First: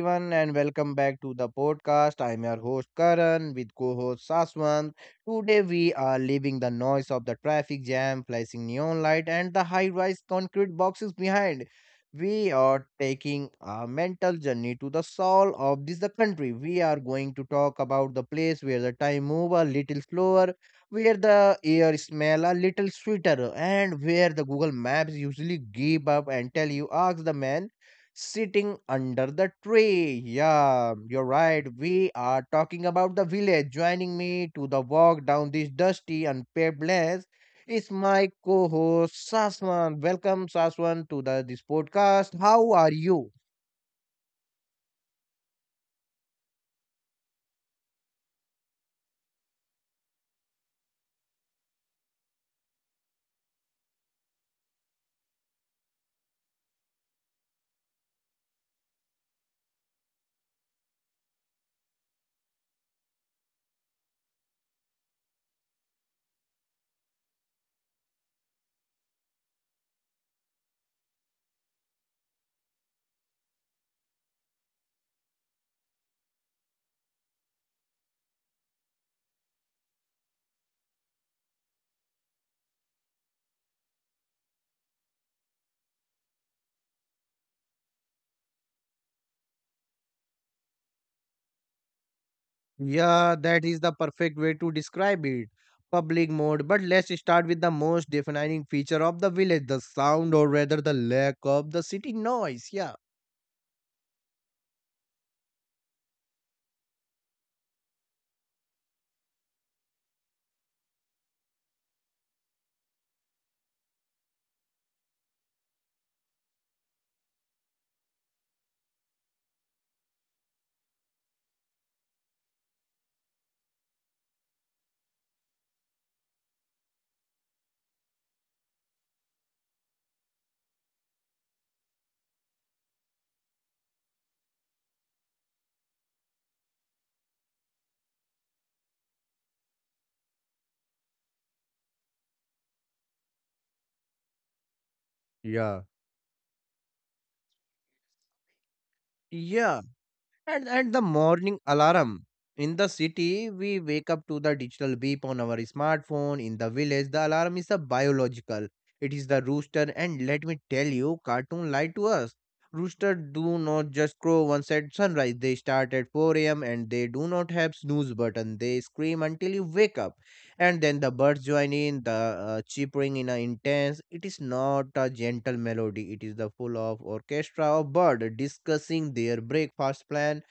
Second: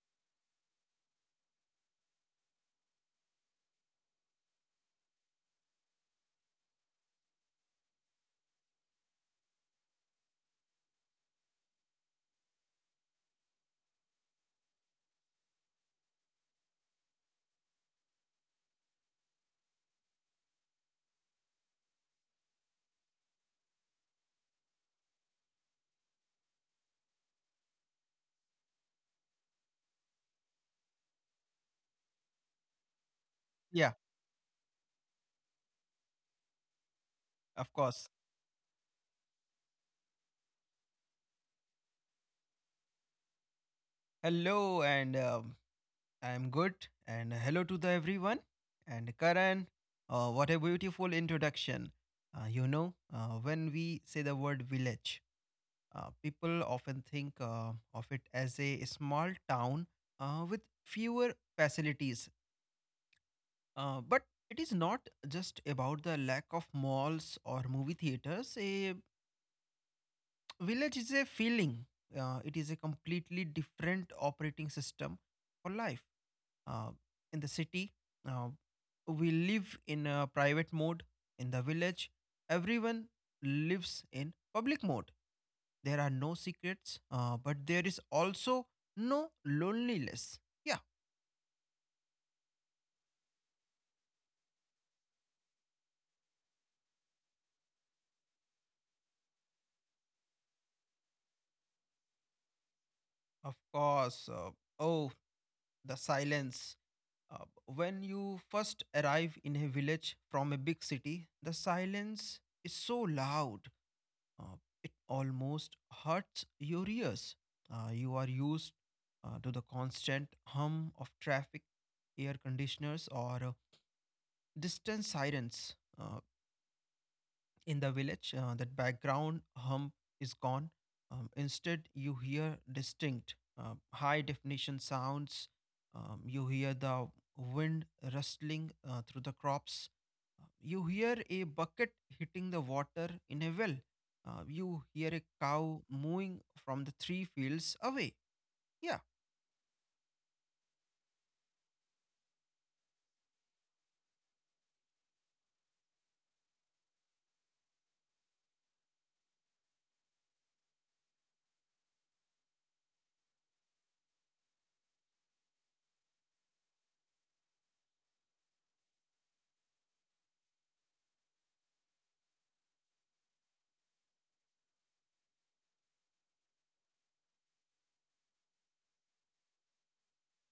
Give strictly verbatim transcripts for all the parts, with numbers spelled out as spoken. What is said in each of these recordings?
everyone, and welcome back to the podcast. I'm your host Karan with co host Saswant. Today, we are leaving the noise of the traffic jam, flashing neon light, and the high rise concrete boxes behind. We are taking a mental journey to the soul of this the country. We are going to talk about the place where the time move a little slower, where the air smell a little sweeter, and where the Google Maps usually give up and tell you ask the man sitting under the tree. Yeah, you're right. We are talking about the village. Yeah, Joining me to the walk down this dusty and paved lane of is course. my co-host Saswan. Welcome, Saswan, to the this podcast. How are you? Hello, and um, I'm good. And hello to the everyone. And Karan, uh, what a beautiful introduction. Uh, you know, uh, when we say the word village, uh, people often think uh, of it as a small town uh, with fewer facilities. Uh, but it is not just about the lack of malls or movie theaters. A village is a feeling. Uh, it is a completely different operating system for life uh, in the city, uh, we live in a private mode. In the village, everyone lives in public mode. There are no secrets, uh, but there is also no loneliness. Yeah, Yeah, that is the perfect way to describe it. Public mode. But let's start with the most defining feature of the village, the sound or rather the lack of the city noise. Yeah. of course. Uh, oh the silence. Uh, when you first arrive in a village from a big city, the silence is so loud. Uh, it almost hurts your ears. Uh, you are used uh, to the constant hum of traffic, air conditioners, or uh, distant sirens, uh, in the village. Uh, that background hum is gone. Um, instead, you hear distinct, uh, high definition sounds. Um, you hear the wind rustling uh, through the crops. You hear a bucket hitting the water in a well. Uh, you hear a cow mooing from the three fields away. Yeah, Yeah. And at the morning alarm in the city, we wake up to the digital beep on our smartphone. In the village, the alarm is a biological. It is the rooster, and let me tell you, cartoon lied to us. Rooster do not just crow once at sunrise. They start at four a m and they do not have snooze button. They scream until you wake up, and then the birds join in the uh, cheepering in an intense, it is not a gentle melody, it is the full of orchestra of bird discussing their breakfast plan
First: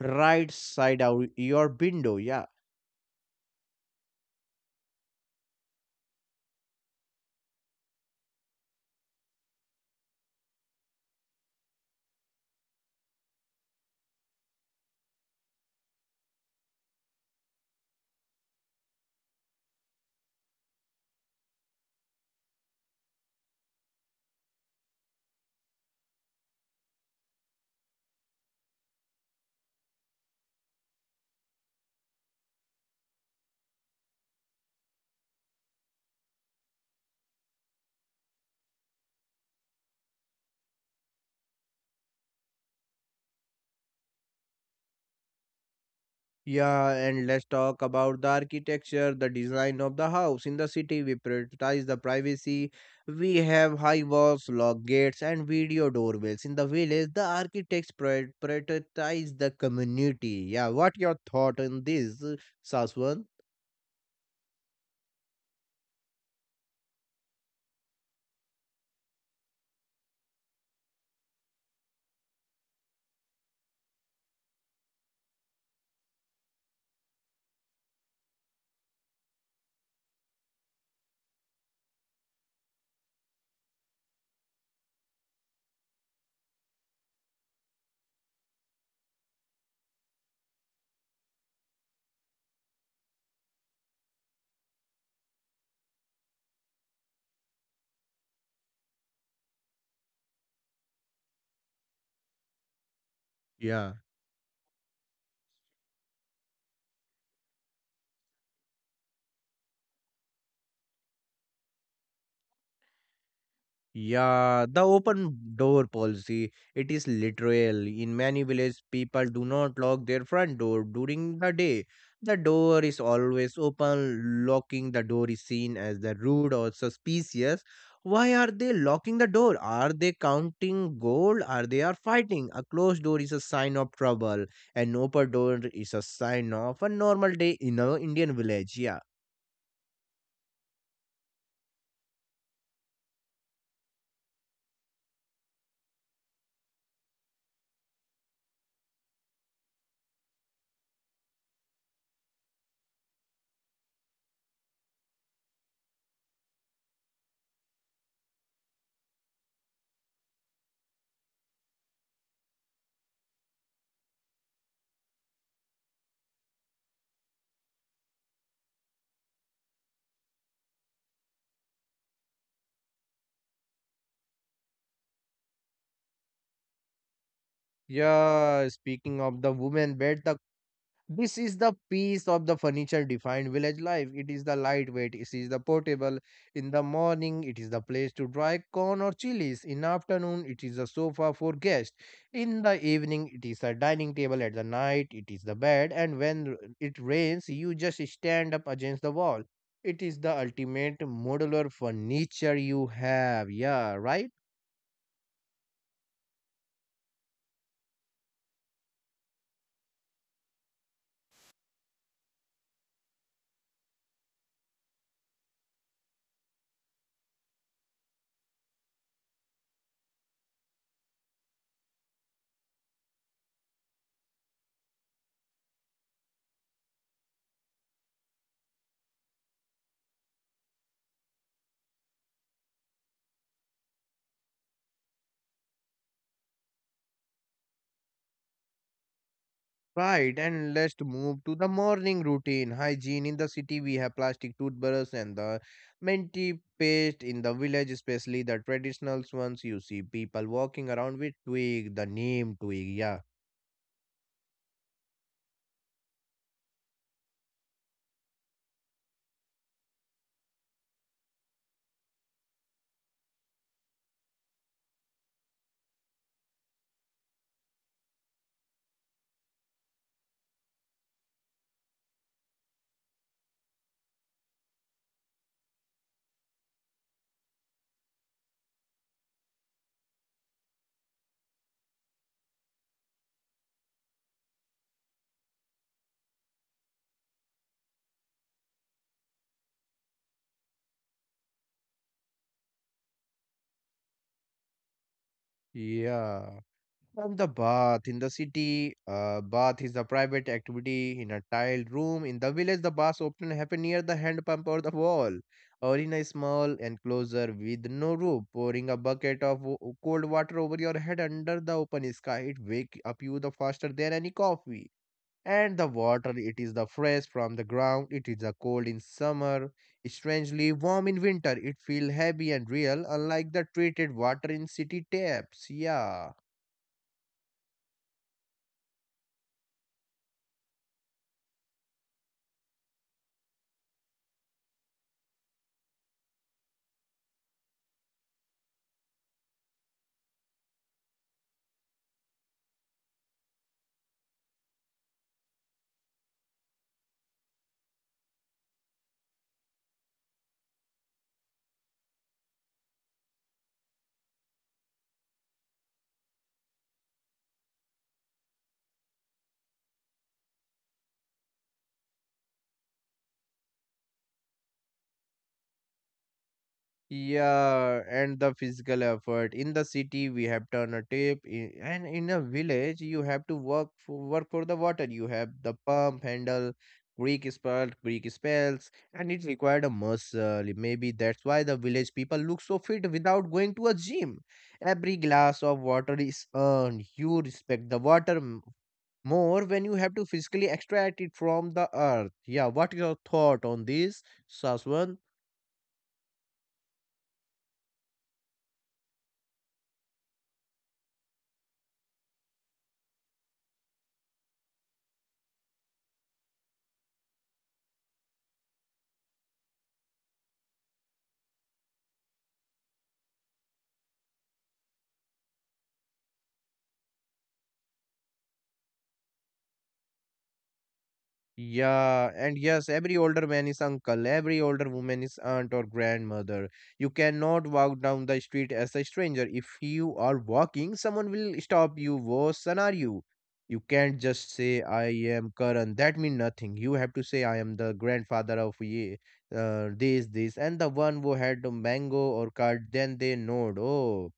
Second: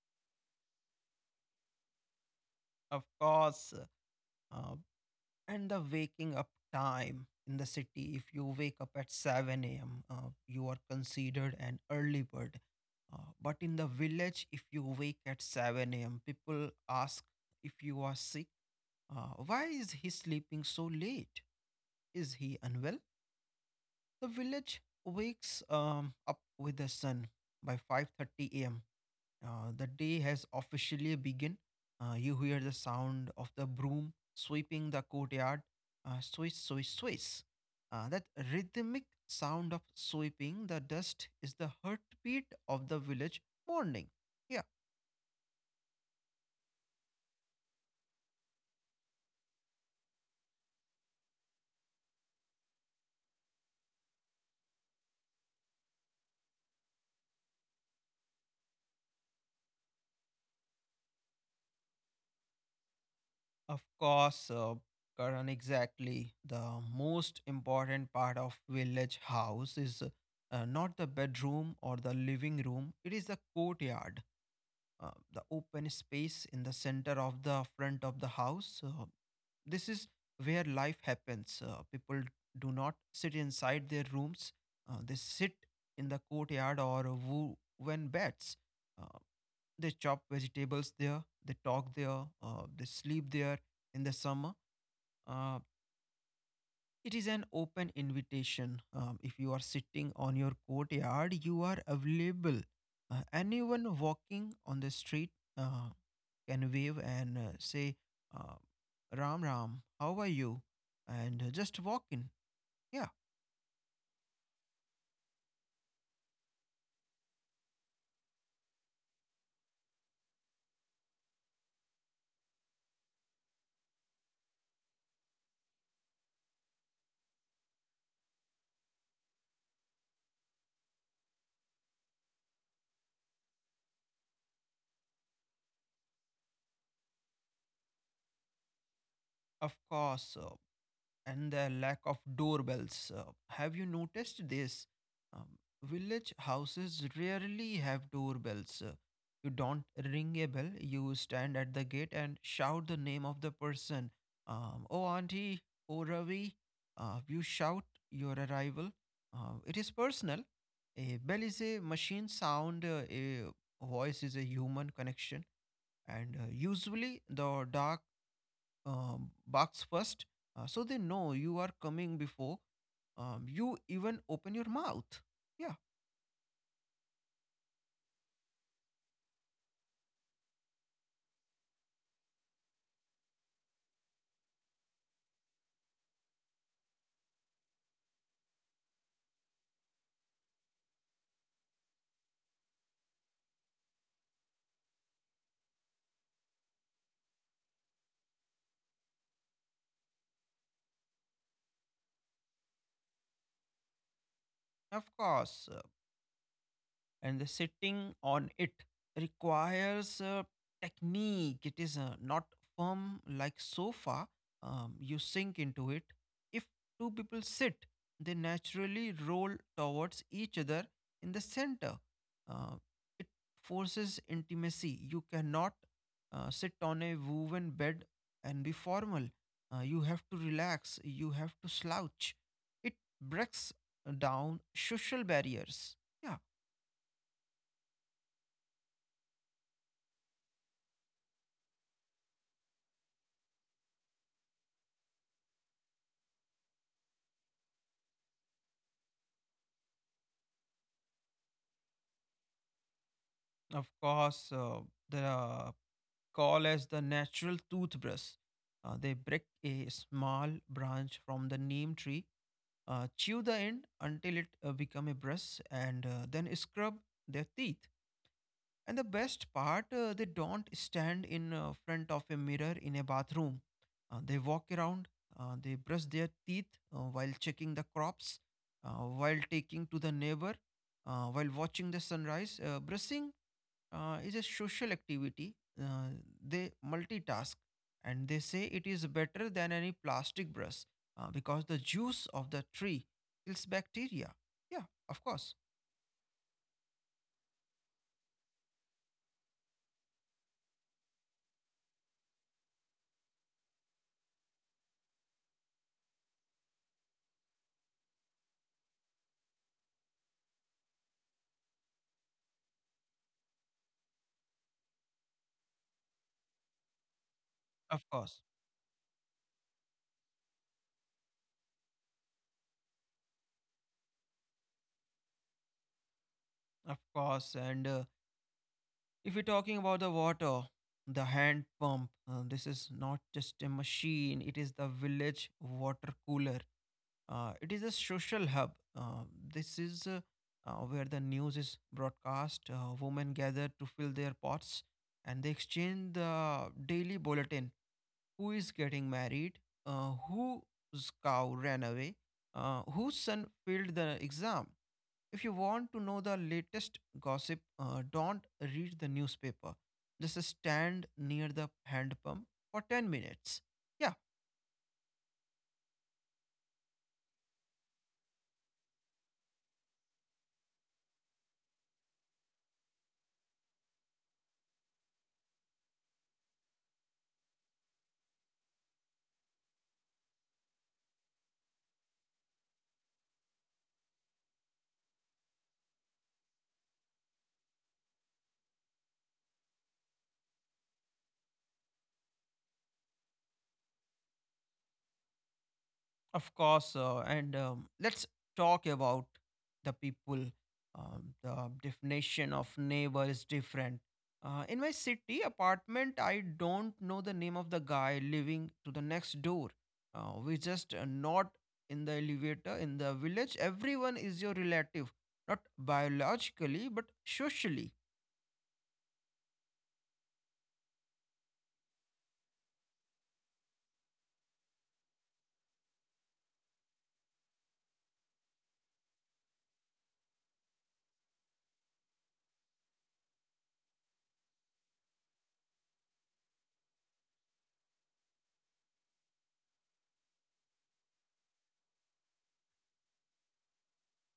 right side out your window. Yeah. of course. Uh, and the waking up time in the city, if you wake up at seven a m, uh, you are considered an early bird. Uh, but in the village, if you wake at seven a m, people ask if you are sick. Uh, why is he sleeping so late? Is he unwell? The village wakes um, up with the sun by five thirty a m. Uh, the day has officially begun. Uh, you hear the sound of the broom sweeping the courtyard. Uh, swish, swish, swish. Uh, that rhythmic sound of sweeping the dust is the heartbeat of the village morning. Yeah, Yeah, and let's talk about the architecture, the design of the house. In the city we prioritize the privacy. We have high walls, lock gates and video doorbells. In the village, the architects prior- prioritize the community. Yeah, what your thought on this, Saswan? of course, uh, Karan, exactly. The most important part of village house is uh, not the bedroom or the living room. It is the courtyard, uh, the open space in the center of the front of the house. Uh, this is where life happens. Uh, people do not sit inside their rooms. Uh, they sit in the courtyard or wo- when beds. Uh, they chop vegetables there, they talk there, uh, they sleep there in the summer. Uh, it is an open invitation. Um, if you are sitting on your courtyard, you are available. Uh, Yeah, anyone walking on the street uh, can wave and uh, say, uh, ram ram, how are you, and uh, just walk in. Yeah, yeah, the open door policy, it is literal. In many villages, people do not lock their front door during the day. The door is always open. Locking the door is seen as the rude or suspicious. Why are they locking the door? Are they counting gold? Are they are fighting? A closed door is a sign of trouble. An open door is a sign of a normal day in a Indian village. Yeah. of course. Uh, and the lack of doorbells. Uh, have you noticed this? Um, village houses rarely have doorbells. Uh, you don't ring a bell, you stand at the gate and shout the name of the person. Um, oh, Auntie, oh, Ravi. Uh, you shout your arrival. Uh, it is personal. A bell is a machine sound, uh, a voice is a human connection, and uh, usually the dark um, box first, uh, so they know you are coming before um, you even open your mouth. Yeah, Yeah, speaking of the woman bed, the this is the piece of the furniture defined village life. It is the lightweight, it is the portable. In the morning, it is the place to dry corn or chilies. In afternoon, it is the sofa for guests. In the evening, it is the dining table. At the night, it is the bed. And when r- it rains, you just stand up against the wall. It is the ultimate modular furniture you have. Yeah, right? of course. uh, and the sitting on it requires a technique. It is uh, not firm like sofa. Um, you sink into it. If two people sit, they naturally roll towards each other in the center. Uh, it forces intimacy. You cannot uh, sit on a woven bed and be formal. Uh, you have to relax. You have to slouch. It breaks down social barriers. Yeah. Right, and let's move to the morning routine. Hygiene in the city, we have plastic toothbrush and the minty paste in the village, especially the traditional ones. You see people walking around with twig, the name twig. Yeah. Of course, uh, they are called as the natural toothbrush. Uh, they break a small branch from the neem tree, uh, chew the end until it uh, become a brush, and uh, then scrub their teeth. And the best part, uh, they don't stand in uh, front of a mirror in a bathroom. Uh, they walk around. Uh, they brush their teeth uh, while checking the crops, uh, while taking to the neighbor, uh, while watching the sunrise. Uh, brushing uh, is a social activity. Uh, they multitask and they say it is better than any plastic brush uh, because the juice of the tree kills bacteria. Yeah, of course. Yeah. From the bath in the city, uh, bath is a private activity in a tiled room. In the village, the baths often happen near the hand pump or the wall, or in a small enclosure with no roof. Pouring a bucket of w- cold water over your head under the open sky, it wake up you the faster than any coffee. And the water, it is the fresh from the ground. Of It is course. a cold in summer, strangely warm in winter. It feel heavy and real, unlike the treated water in city taps. Yeah. Of course. And uh, if we're talking about the water, the hand pump, uh, this is not just a machine, it is the village water cooler. Uh, it is a social hub. Uh, this is uh, uh, Where the news is broadcast. Uh, women gather to fill their pots and they exchange the daily bulletin: who is getting married, uh, whose cow ran away, uh, whose son failed the exam. If you want to know the latest gossip, uh, don't read the newspaper. Just stand near the hand pump for ten minutes. Yeah, Yeah, and the physical effort. In the city, we have turn a tap, i- and in a village, you have to work for, work for the water. You have the pump handle, Greek spell, Greek spells, and it required a muscle. Maybe that's why the village people look so fit without going to a gym. Every glass of water is earned. You respect the water m- more when you have to physically extract it from the earth. Yeah, what is your thought on this, Saswan? of course, uh, and um, let's talk about the people. Um, the definition of neighbor is different. Uh, in my city apartment, I don't know the name of the guy living to the next door. Uh, we just uh, not in the elevator. In the village, everyone is your relative, not biologically but socially. Yeah, and yes, every older man is uncle, every older woman is aunt or grandmother. You cannot walk down the street as a stranger. If you are walking, someone will stop you. Worse scenario. You can't just say I am Karan. That means nothing. You have to say I am the grandfather of ye, uh, this, this, and the one who had the mango or card. Then they nod. Oh,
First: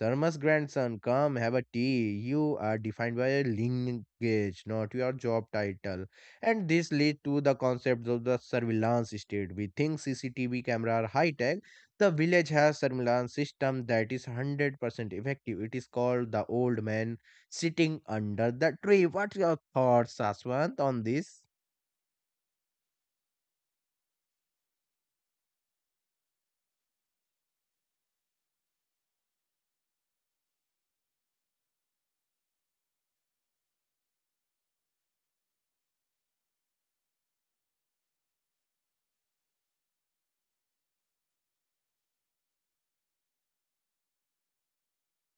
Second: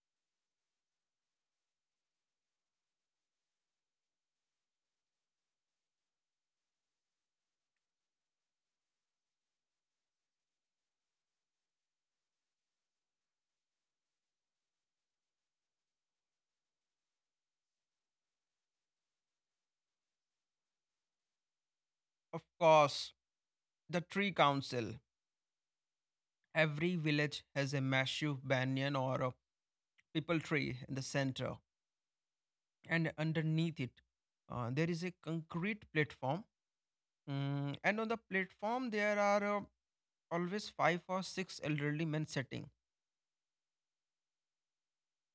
Sharma's grandson, come have a tea. You are defined by your lineage, not your job title. And this leads to the concept of the surveillance state. We think C C T V camera are high tech. The village has surveillance system that is one hundred percent effective. It is called the old man sitting under the tree. What's your thoughts, Saswant, on this? Of course, the tree council. Every village has a massive banyan or a people tree in the center, and underneath it uh, there is a concrete platform. Mm, and on the platform there are uh, always five or six elderly men sitting.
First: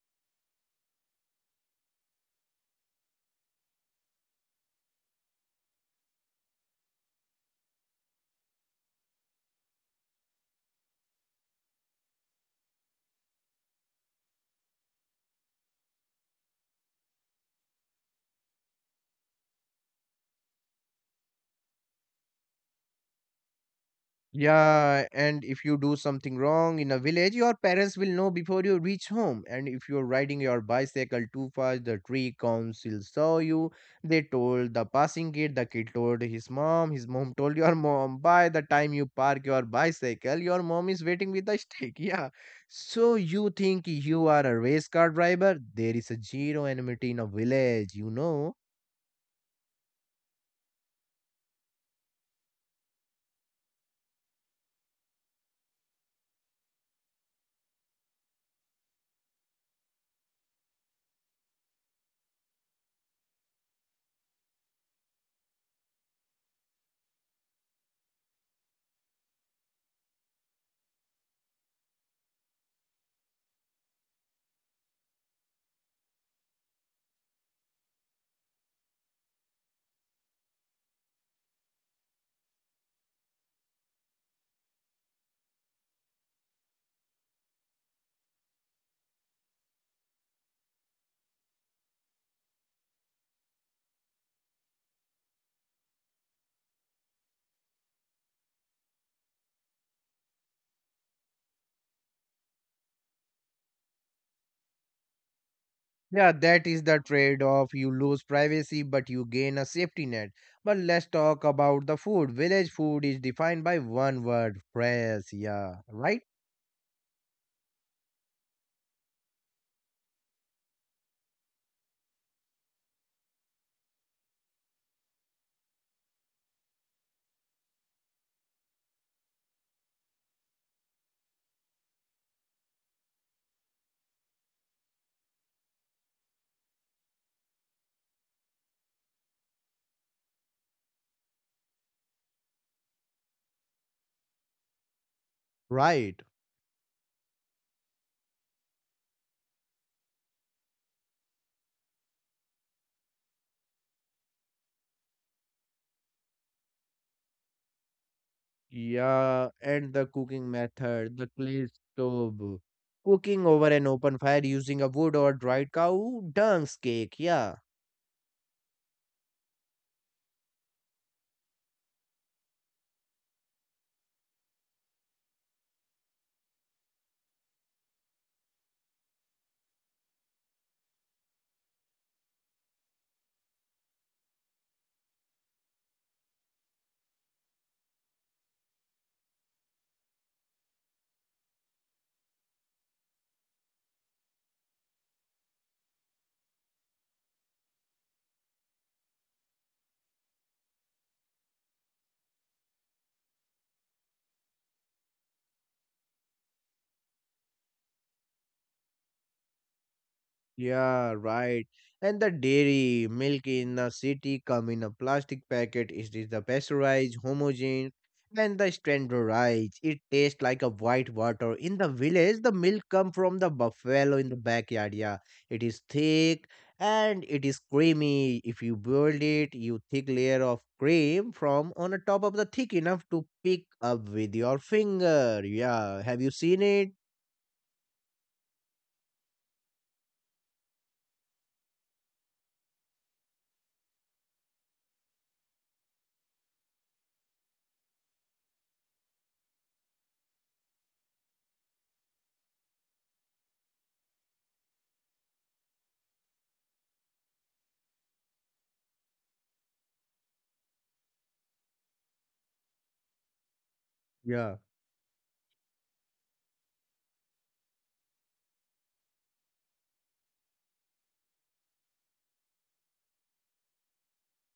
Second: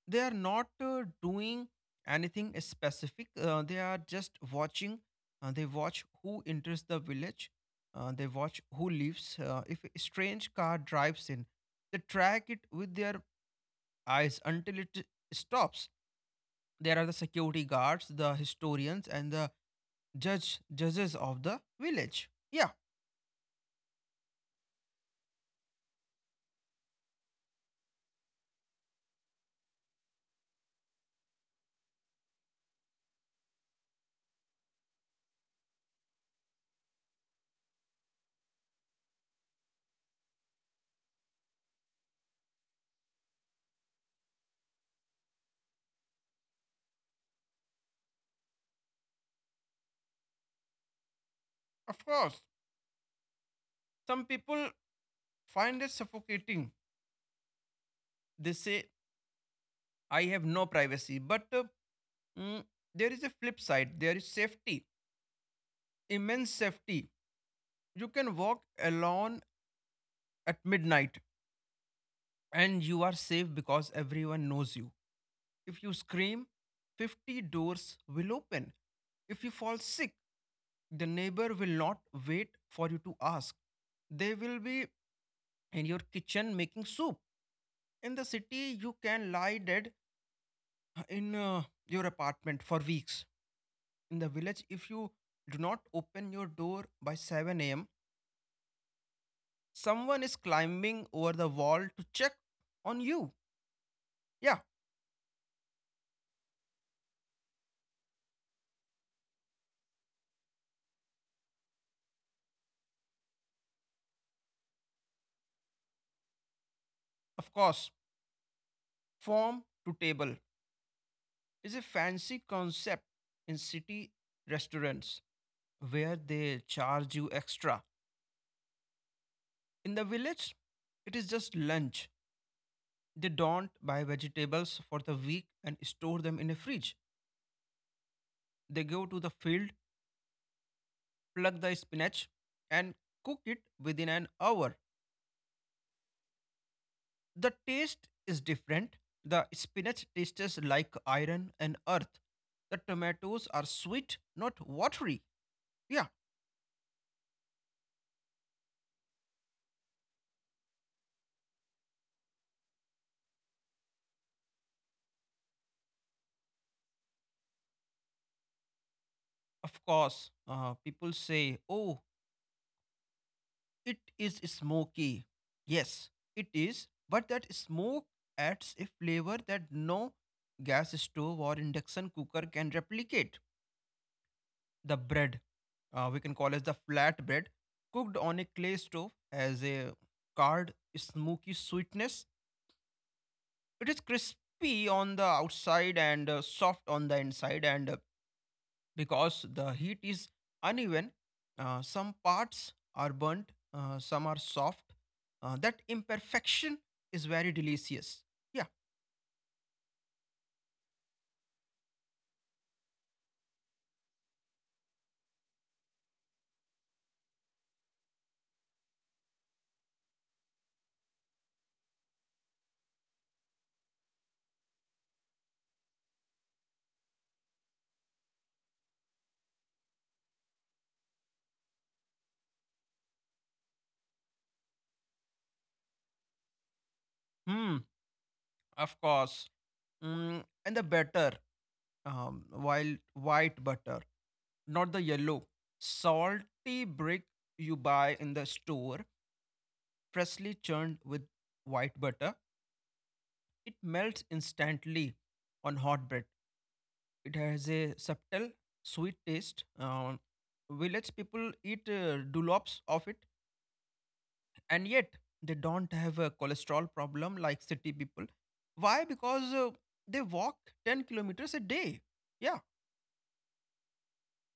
They are not uh, doing anything specific, uh, they are just watching. Uh, they watch who enters the village, uh, they watch who leaves. Uh, if a strange car drives in, they track it with their eyes until it stops. There are the security guards, the historians, and the judge judges of the village. Yeah, Yeah, and if you do something wrong in a village, your parents will know before you reach home. And if you're riding your bicycle too fast, the tree council saw you. They told the passing kid, the kid told his mom, his mom told your mom. By the time you park your bicycle, your mom is waiting with a stick. Yeah. So you think you are a race car driver? There is a zero enmity in a village, you know. of course. Some people find it suffocating. They say, I have no privacy. But uh, mm, there is a flip side. There is safety, immense safety. You can walk alone at midnight and you are safe because everyone knows you. If you scream, fifty doors will open. If you fall sick, the neighbor will not wait for you to ask. They will be in your kitchen making soup. In the city, you can lie dead in uh, your apartment for weeks. In the village, if you do not open your door by seven a m, someone is climbing over the wall to check on you. Yeah, Yeah, that is the trade off. You lose privacy, but you gain a safety net. But let's talk about the food. Village food is defined by one word fresh. Yeah, right? of course. Form to table is a fancy concept in city restaurants where they charge you extra. In the village, it is just lunch. They don't buy vegetables for the week and store them in a fridge. They go to the field, plug the spinach, and cook it within an hour. Right. The taste is different. The spinach tastes like iron and earth. The tomatoes are sweet, not watery. Yeah, Yeah, and the cooking method, the clay stove, cooking over an open fire using a wood or dried cow, dunce cake. Yeah. of course. Uh, people say, oh, it is smoky. Yes, it is. But that smoke adds a flavor that no gas stove or induction cooker can replicate. The bread, uh, we can call as the flat bread, cooked on a clay stove has a card smoky sweetness. It is crispy on the outside and uh, soft on the inside, and uh, because the heat is uneven, uh, some parts are burnt, uh, some are soft. Uh, that imperfection is very delicious. Yeah. Yeah, right. And the dairy milk in the city come in a plastic packet. It is the pasteurized, homogen, and the standardized. It tastes like a white water. In the village, the milk come from the buffalo in the backyard. Yeah, it is thick and it is creamy. If you boil it, you thick layer of cream from on the top of the thick enough to pick up with your finger. Yeah, have you seen it? Hmm. Of course. Mm, and the batter, um, while white butter, not the yellow, salty brick you buy in the store, freshly churned with white butter. It melts instantly on hot bread. It has a subtle, sweet taste. Um, village people eat uh, dolops of it, Yeah. and yet they don't have a cholesterol problem like city people. Why? Because uh, they walk ten kilometers a day. Yeah.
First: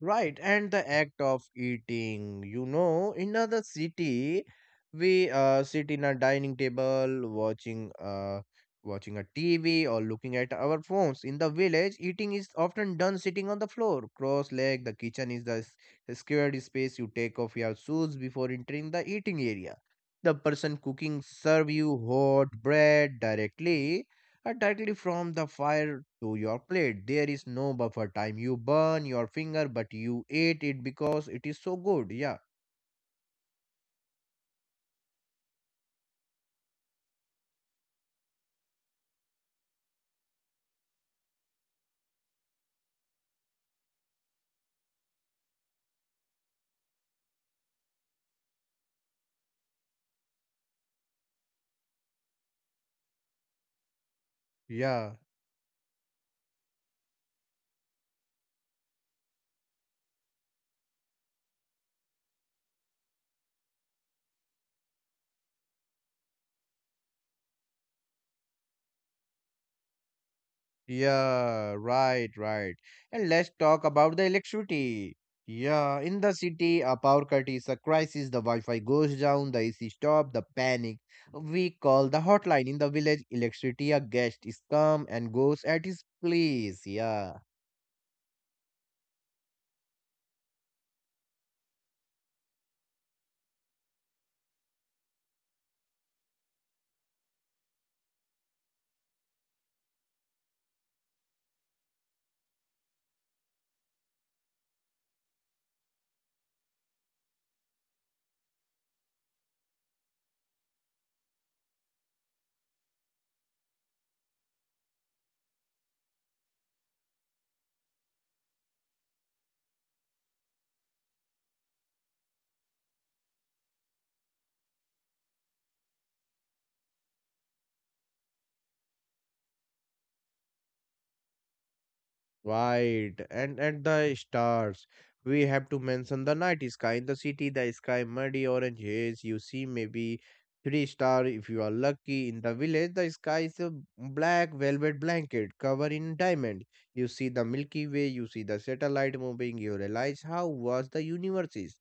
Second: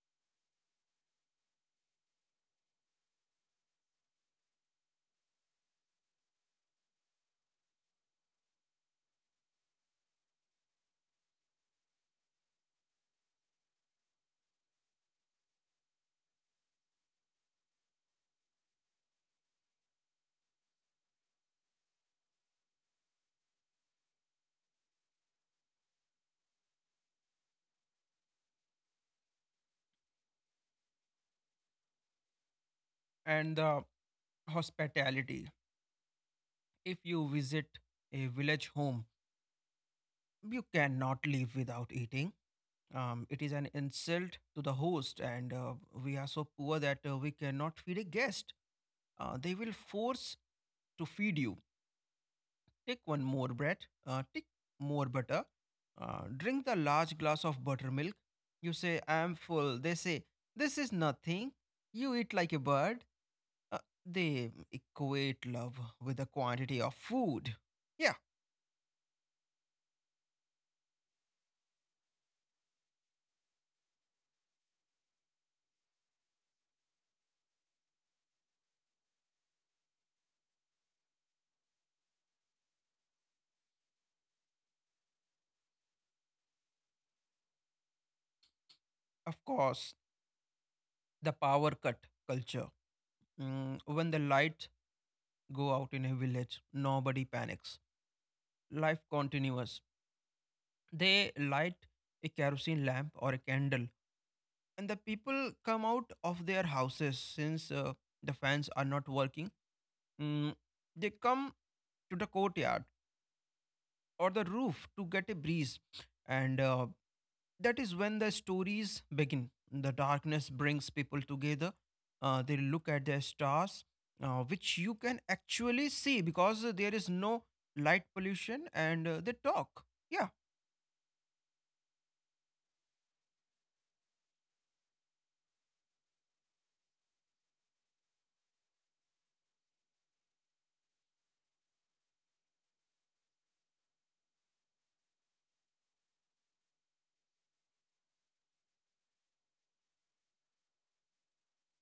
Right, and the act of eating, you know, in another city, we uh, sit in a dining table, watching uh, watching a T V or looking at our phones. In the village, eating is often done sitting on the floor, cross-legged. The kitchen is the s- squared space. You take off your shoes before entering the eating area. The person cooking serve you hot bread directly uh, directly from the fire to your plate. There is no buffer time. You burn your finger, but you ate it because it is so good. Yeah, And the hospitality. If you visit a village home, you cannot live without eating. Um, it is an insult to the host, and uh, we are so poor that uh, we cannot feed a guest. Uh, they will force to feed you. Take one more bread, uh, take more yeah, butter, uh, drink the large glass of buttermilk. You say, I am full. They say, this is nothing. You eat like a bird. Uh, they equate love with the quantity of food. Yeah, yeah, right, right. And let's talk about the electricity. Yeah, in the city, a power cut is a crisis. The Wi Fi goes down, the A C stop, the panic. We call the hotline. In the village, electricity a guest is come and goes at his place. Yeah. of course, the power cut culture. Mm, when the lights go out in a village, nobody panics. Life continues. They light a kerosene lamp or a candle, and the people come out of their houses since uh, the fans are not working. Mm, they come to the courtyard or the roof to get a breeze. And uh, that is when the stories begin. The darkness brings people together. Uh, they look at their stars, uh, which you can actually see because uh, there is no light pollution, and uh, they talk. Yeah, Right, and and the stars. We have to mention the night sky in the city. The sky muddy orange haze. You see maybe three star if you are lucky. In the village, the sky is a black velvet blanket covered in diamond. You see the Milky Way. You see the satellite moving. You realize how vast the universe is.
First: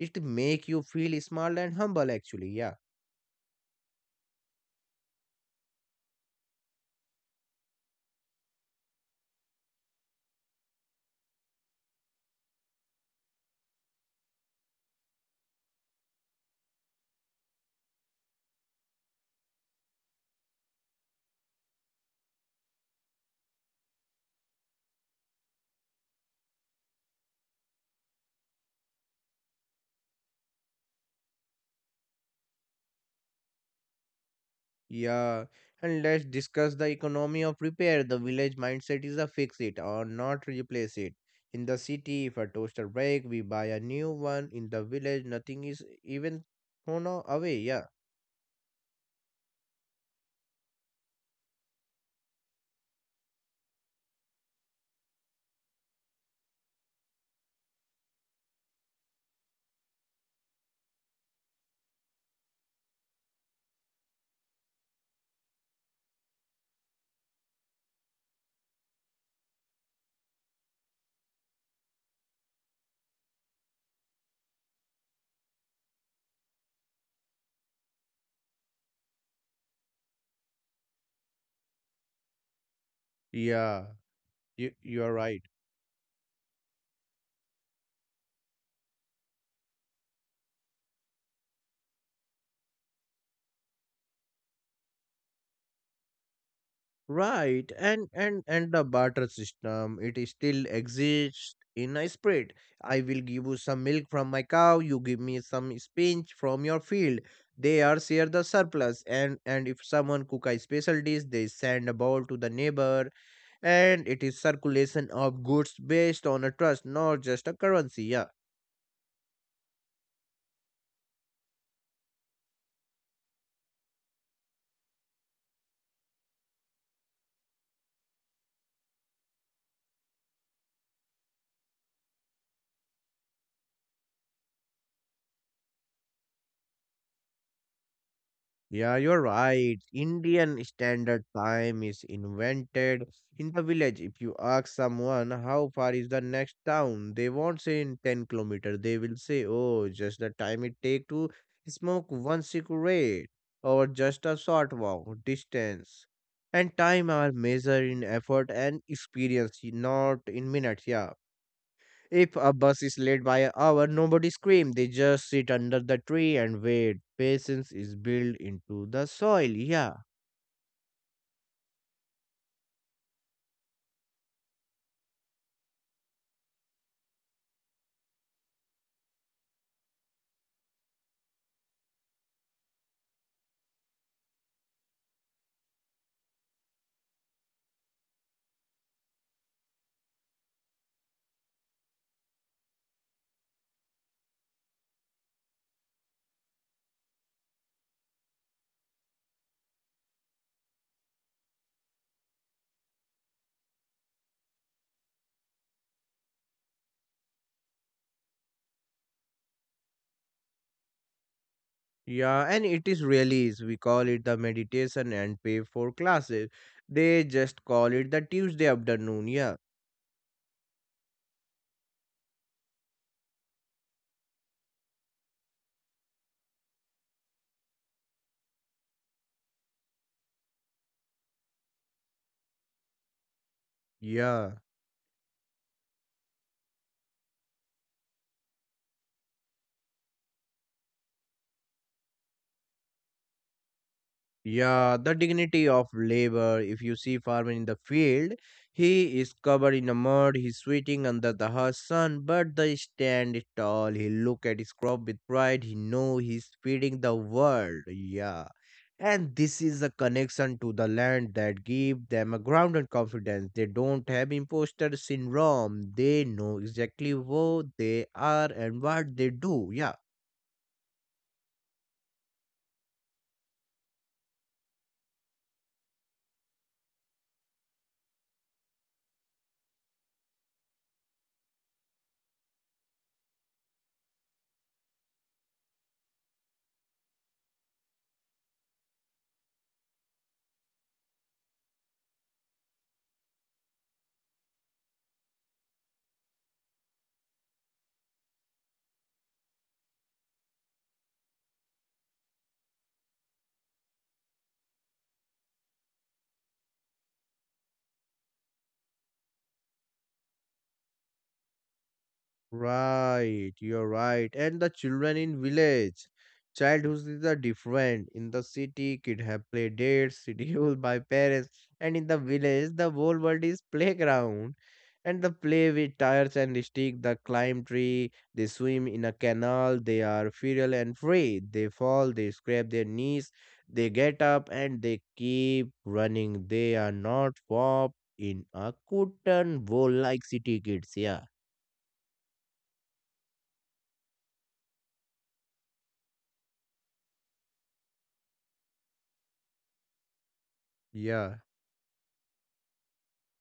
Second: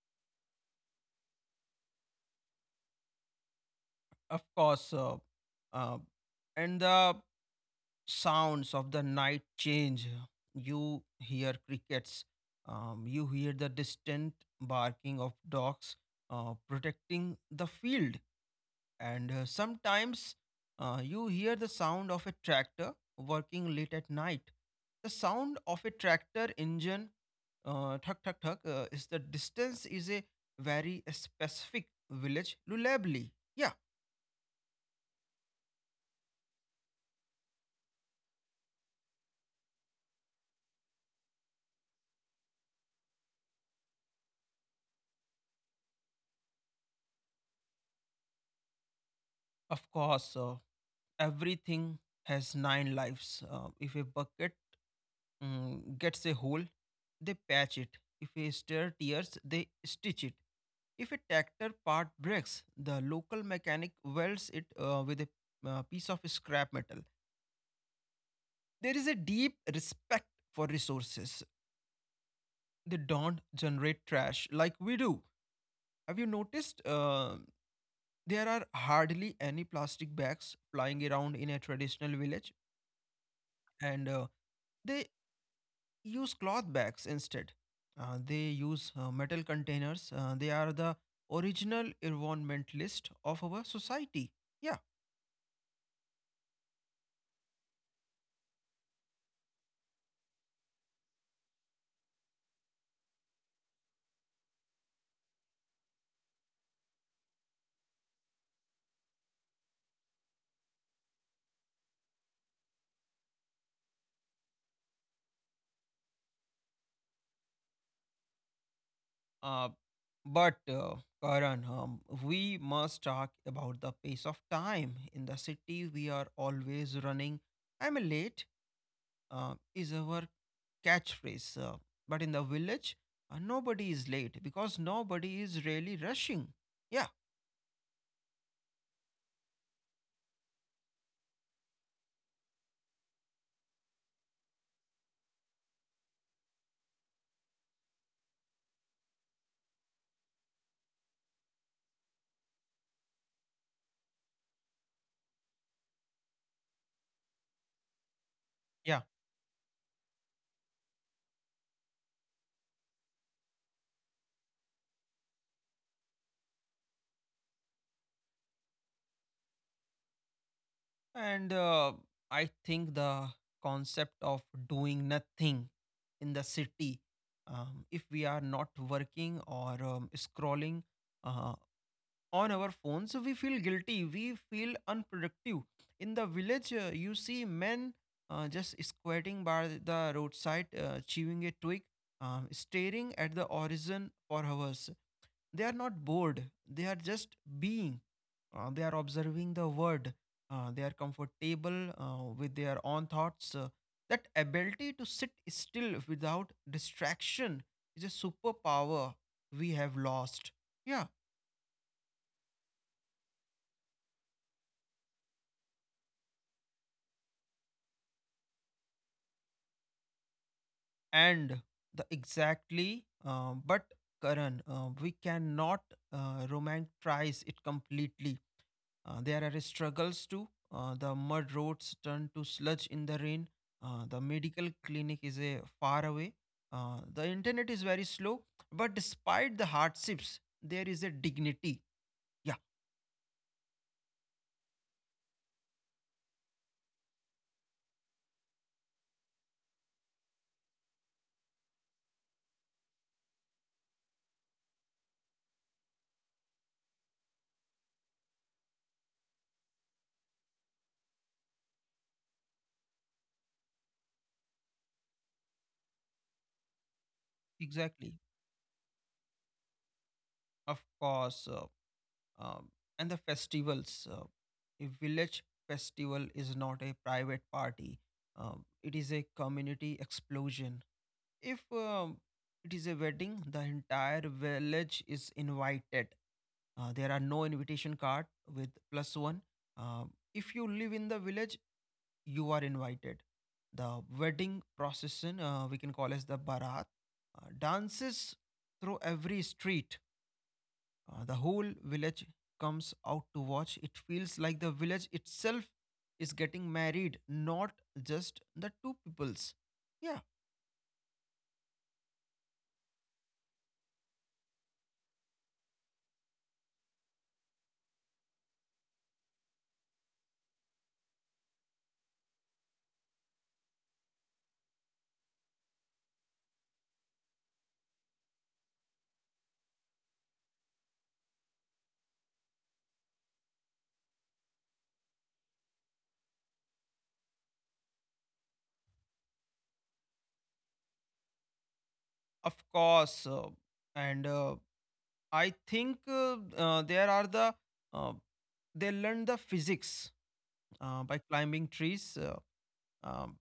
It make you feel small and humble actually. Yeah. of course. Uh, uh, and the sounds of the night change. You hear crickets. Um, you hear the distant barking of dogs uh, protecting the field. And uh, sometimes uh, you hear the sound of a tractor working late at night. The sound of a tractor engine, uh, thuk thuk thuk, uh, is the distance is a very specific village lullably. Yeah, Yeah, and let's discuss the economy of repair. The village mindset is a fix it or not replace it. In the city, if a toaster break, we buy a new one. In the village, nothing is even thrown away. Yeah, of course. Uh, everything has nine lives. Uh, if a bucket mm, gets a hole, they patch it. If a stair tears, they stitch it. If a tractor part breaks, the local mechanic welds it uh, with a uh, piece of scrap metal. There is a deep respect for resources. They don't generate trash like we do. Have you noticed? Uh, there are hardly any plastic bags flying around in a traditional village, yeah, and uh, you you they are right. use cloth bags instead. Uh, they use uh, metal containers. Uh, they are the original environment list of our society. Yeah. Right, and and and the barter system it is still exists in a spread. I will give you some milk from my cow. You give me some spinach from your field. They are share the surplus, and and if someone cook a special dish, they send a bowl to the neighbor, and it is circulation of goods based on a trust, not just a currency. Yeah. Uh, but, uh, Karan, um, we must talk about the pace of time. In the city, we are always running. I'm late uh, is our catchphrase. Uh, but in the village, uh, nobody is late because nobody is really rushing. Yeah. Yeah, you're right. Indian standard time is invented in the village. If you ask someone how far is the next town, they won't say in ten kilometers. They will say, oh, just the time it take to smoke one cigarette or just a short walk distance. And time are measured in effort and experience, not in minutes. Yeah. If a bus is late by an hour, nobody screams. They just sit under the tree and wait. Patience is built into the soil. Yeah. And uh, I think the concept of doing nothing in the city, um, if we are not working or um, scrolling uh, on our phones, we feel guilty. We feel unproductive. In the village, uh, you see men uh, just squatting by the roadside, uh, chewing a twig, um, staring at the horizon for hours. They are not bored, they are just being. Uh, they are observing the world. Uh, they are comfortable uh, with their own thoughts. Uh, that ability to sit still without distraction is a superpower we have lost. Yeah. Yeah. And it is really release. We call it the meditation and pay for classes. They just call it the Tuesday afternoon. Yeah. And the exactly uh, but Karan, uh, we cannot uh, romanticize it completely. Uh, there are struggles too. Uh, the mud roads turn to sludge in the rain. Uh, the Yeah. medical clinic is a far away. Uh, the internet is very slow. But despite the hardships, there is a dignity. Yeah, Yeah, the dignity of labor. If you see farmer in the field, he is covered in the mud, he's sweating under the hot sun, but the stand tall. He look at his crop with pride. He know he's feeding the world. Yeah. And this is a connection to the land that give them a grounded confidence. They don't have imposter syndrome. They know exactly who they exactly. are and what they do. Yeah. Of course. Uh, um, and the festivals. Uh, a village festival is not a private party. Um, it is a community explosion. If um, it is a wedding, the entire village is invited. Uh, there are no invitation card with plus one. Um, if you live in the village, you are invited. The wedding procession, uh, we can call as the barat, uh, dances through every street. Uh, the whole village comes out to watch. It feels like the village itself is getting married, not just the two peoples. Yeah. Right, you're right. And the children in village. Childhoods is a different. In the city, kid have play dates, scheduled by parents. And in the village, the whole world is playground. And the play with tires and stick, the climb tree, they swim in a canal, they are feral and free. They fall, they scrape their knees, they get up and they keep running. They are not warped in a cotton wool like city kids, yeah. Of course. Uh, and uh, I think uh, uh, there are the uh, they learn the physics uh, by Yeah. climbing trees. Uh, um,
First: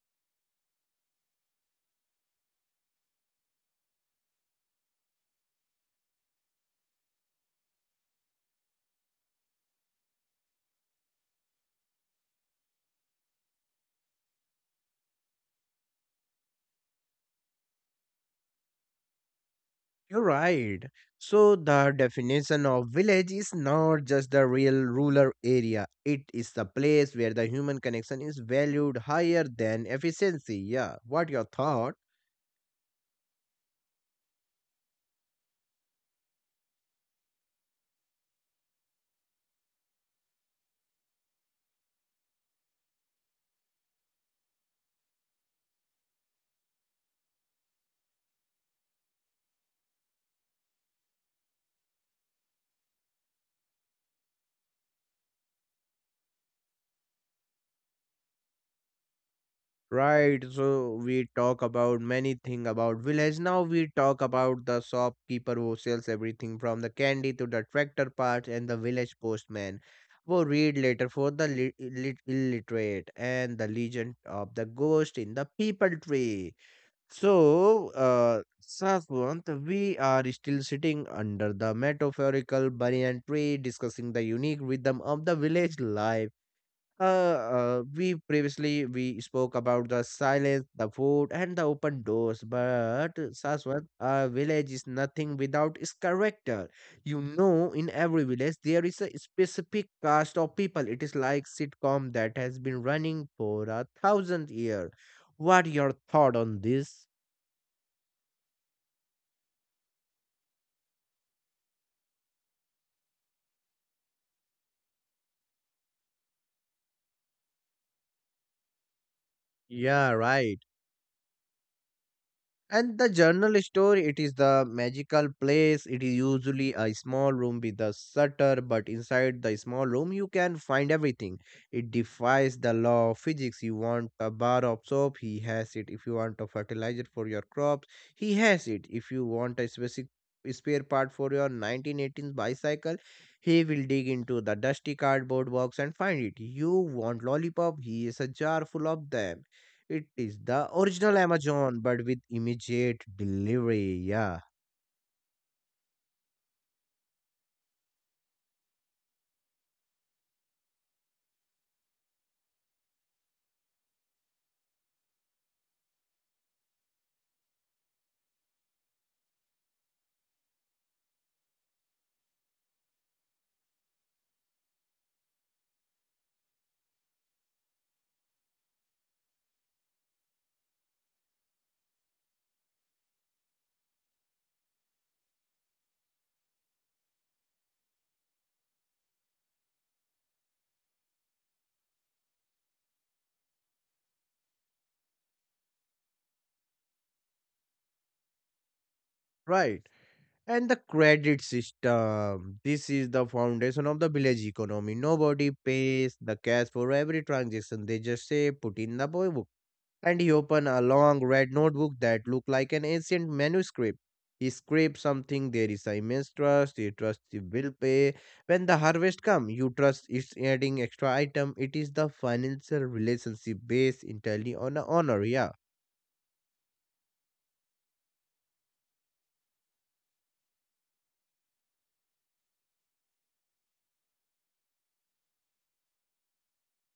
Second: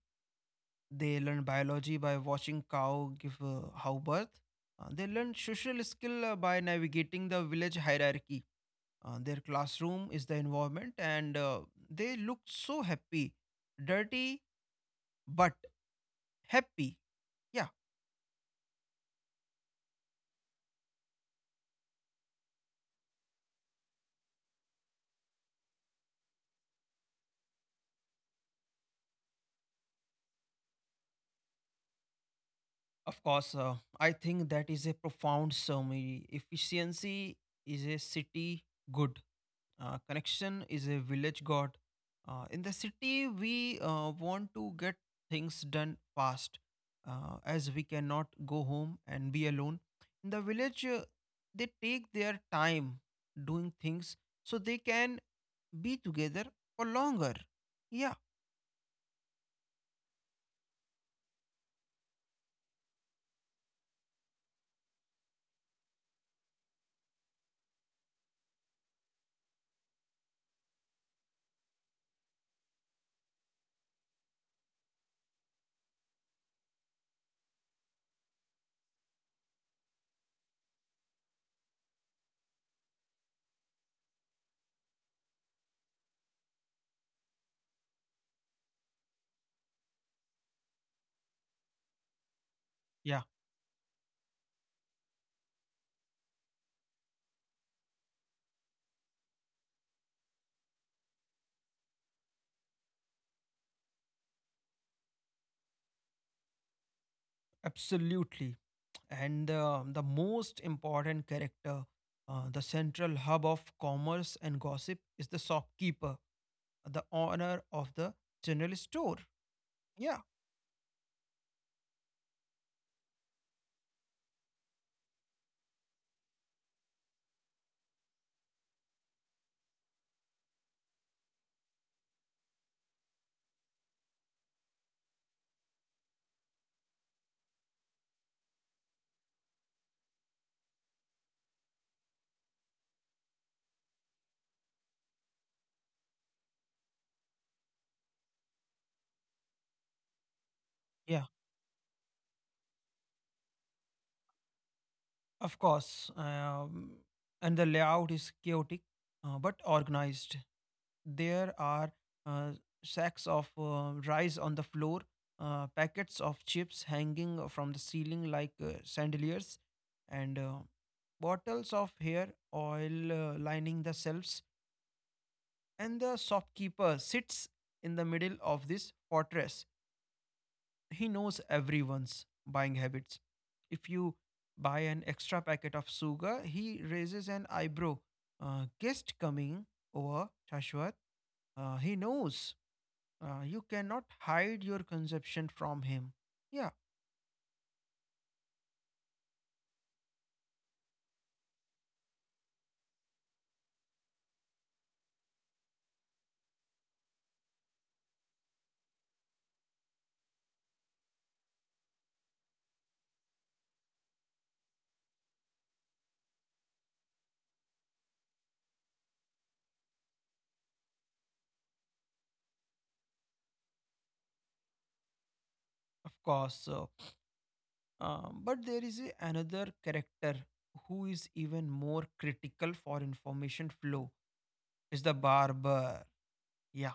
they learn biology by watching cow give uh, how birth. Uh, they learn social skill uh, by navigating the village hierarchy. Uh, their classroom is the environment, and uh, they look so happy, dirty but happy. Yeah. You're right. So the definition of village is not just the real rural area. It is the place where the human connection is valued higher than efficiency. Yeah, what your thought? Of course. uh, I think that is a profound summary. Efficiency is a city good, uh, connection is a village god. Uh, in the city, we uh, want to get things done fast uh, as we cannot go home and be alone. In the village, uh, they take their time doing things so they can be together for longer. Yeah, Right. So we talk about many thing about village. Now we talk about the shopkeeper who sells everything from the candy to the tractor parts and the village postman, who read letter for the lit- lit- illiterate and the legend of the ghost in the people tree. So, uh, Saswant, we are still sitting under the metaphorical banyan tree discussing the unique rhythm of the village life. Uh, uh, we previously we spoke about the silence, the food, and the open doors. But yeah, Saswant, a village is nothing without its character. You know, in every village there is a specific cast of people. It is like sitcom that has been running for a thousand years. What your thought on this? absolutely. And uh, the most important character, uh, the central hub of commerce and gossip, is the shopkeeper, the owner of the general store. Yeah, Yeah, right. And the journal store, it is the magical place. It is usually a small room with a shutter, but inside the small room, you can find everything. It defies the law of physics. You want a bar of soap, he has it. If you want a fertilizer for your crops, he has it. If you want a specific spare part for your nineteen eighteen bicycle, he will dig into the dusty cardboard box and find it. You want lollipop, he is a jar full of them. It is the original yeah, Amazon, but with immediate delivery. Yeah, of course. Um, and the layout is chaotic uh, but organized. There are uh, sacks of uh, rice on the floor, uh, packets of chips hanging from the ceiling like uh, chandeliers, and uh, bottles of hair oil uh, lining the shelves. And the shopkeeper sits in the middle of this fortress. He knows everyone's buying habits. If you buy an extra packet of sugar, he raises an eyebrow. Uh, guest coming over, Shashwat. Uh, he knows. Uh, you cannot hide your consumption from him. Yeah, right. And the credit system. This is the foundation of the village economy. Nobody pays the cash for every transaction. They just say put in the book, and he opened a long red notebook that looked like an ancient manuscript. He scraped something, there is a immense trust, he trust he will pay. When the harvest come, you trust it's adding extra item. It is the financial relationship based entirely on a honor, yeah. of course. So, um, but there is a- another character who is even more critical for information flow. Is the barber. Yeah.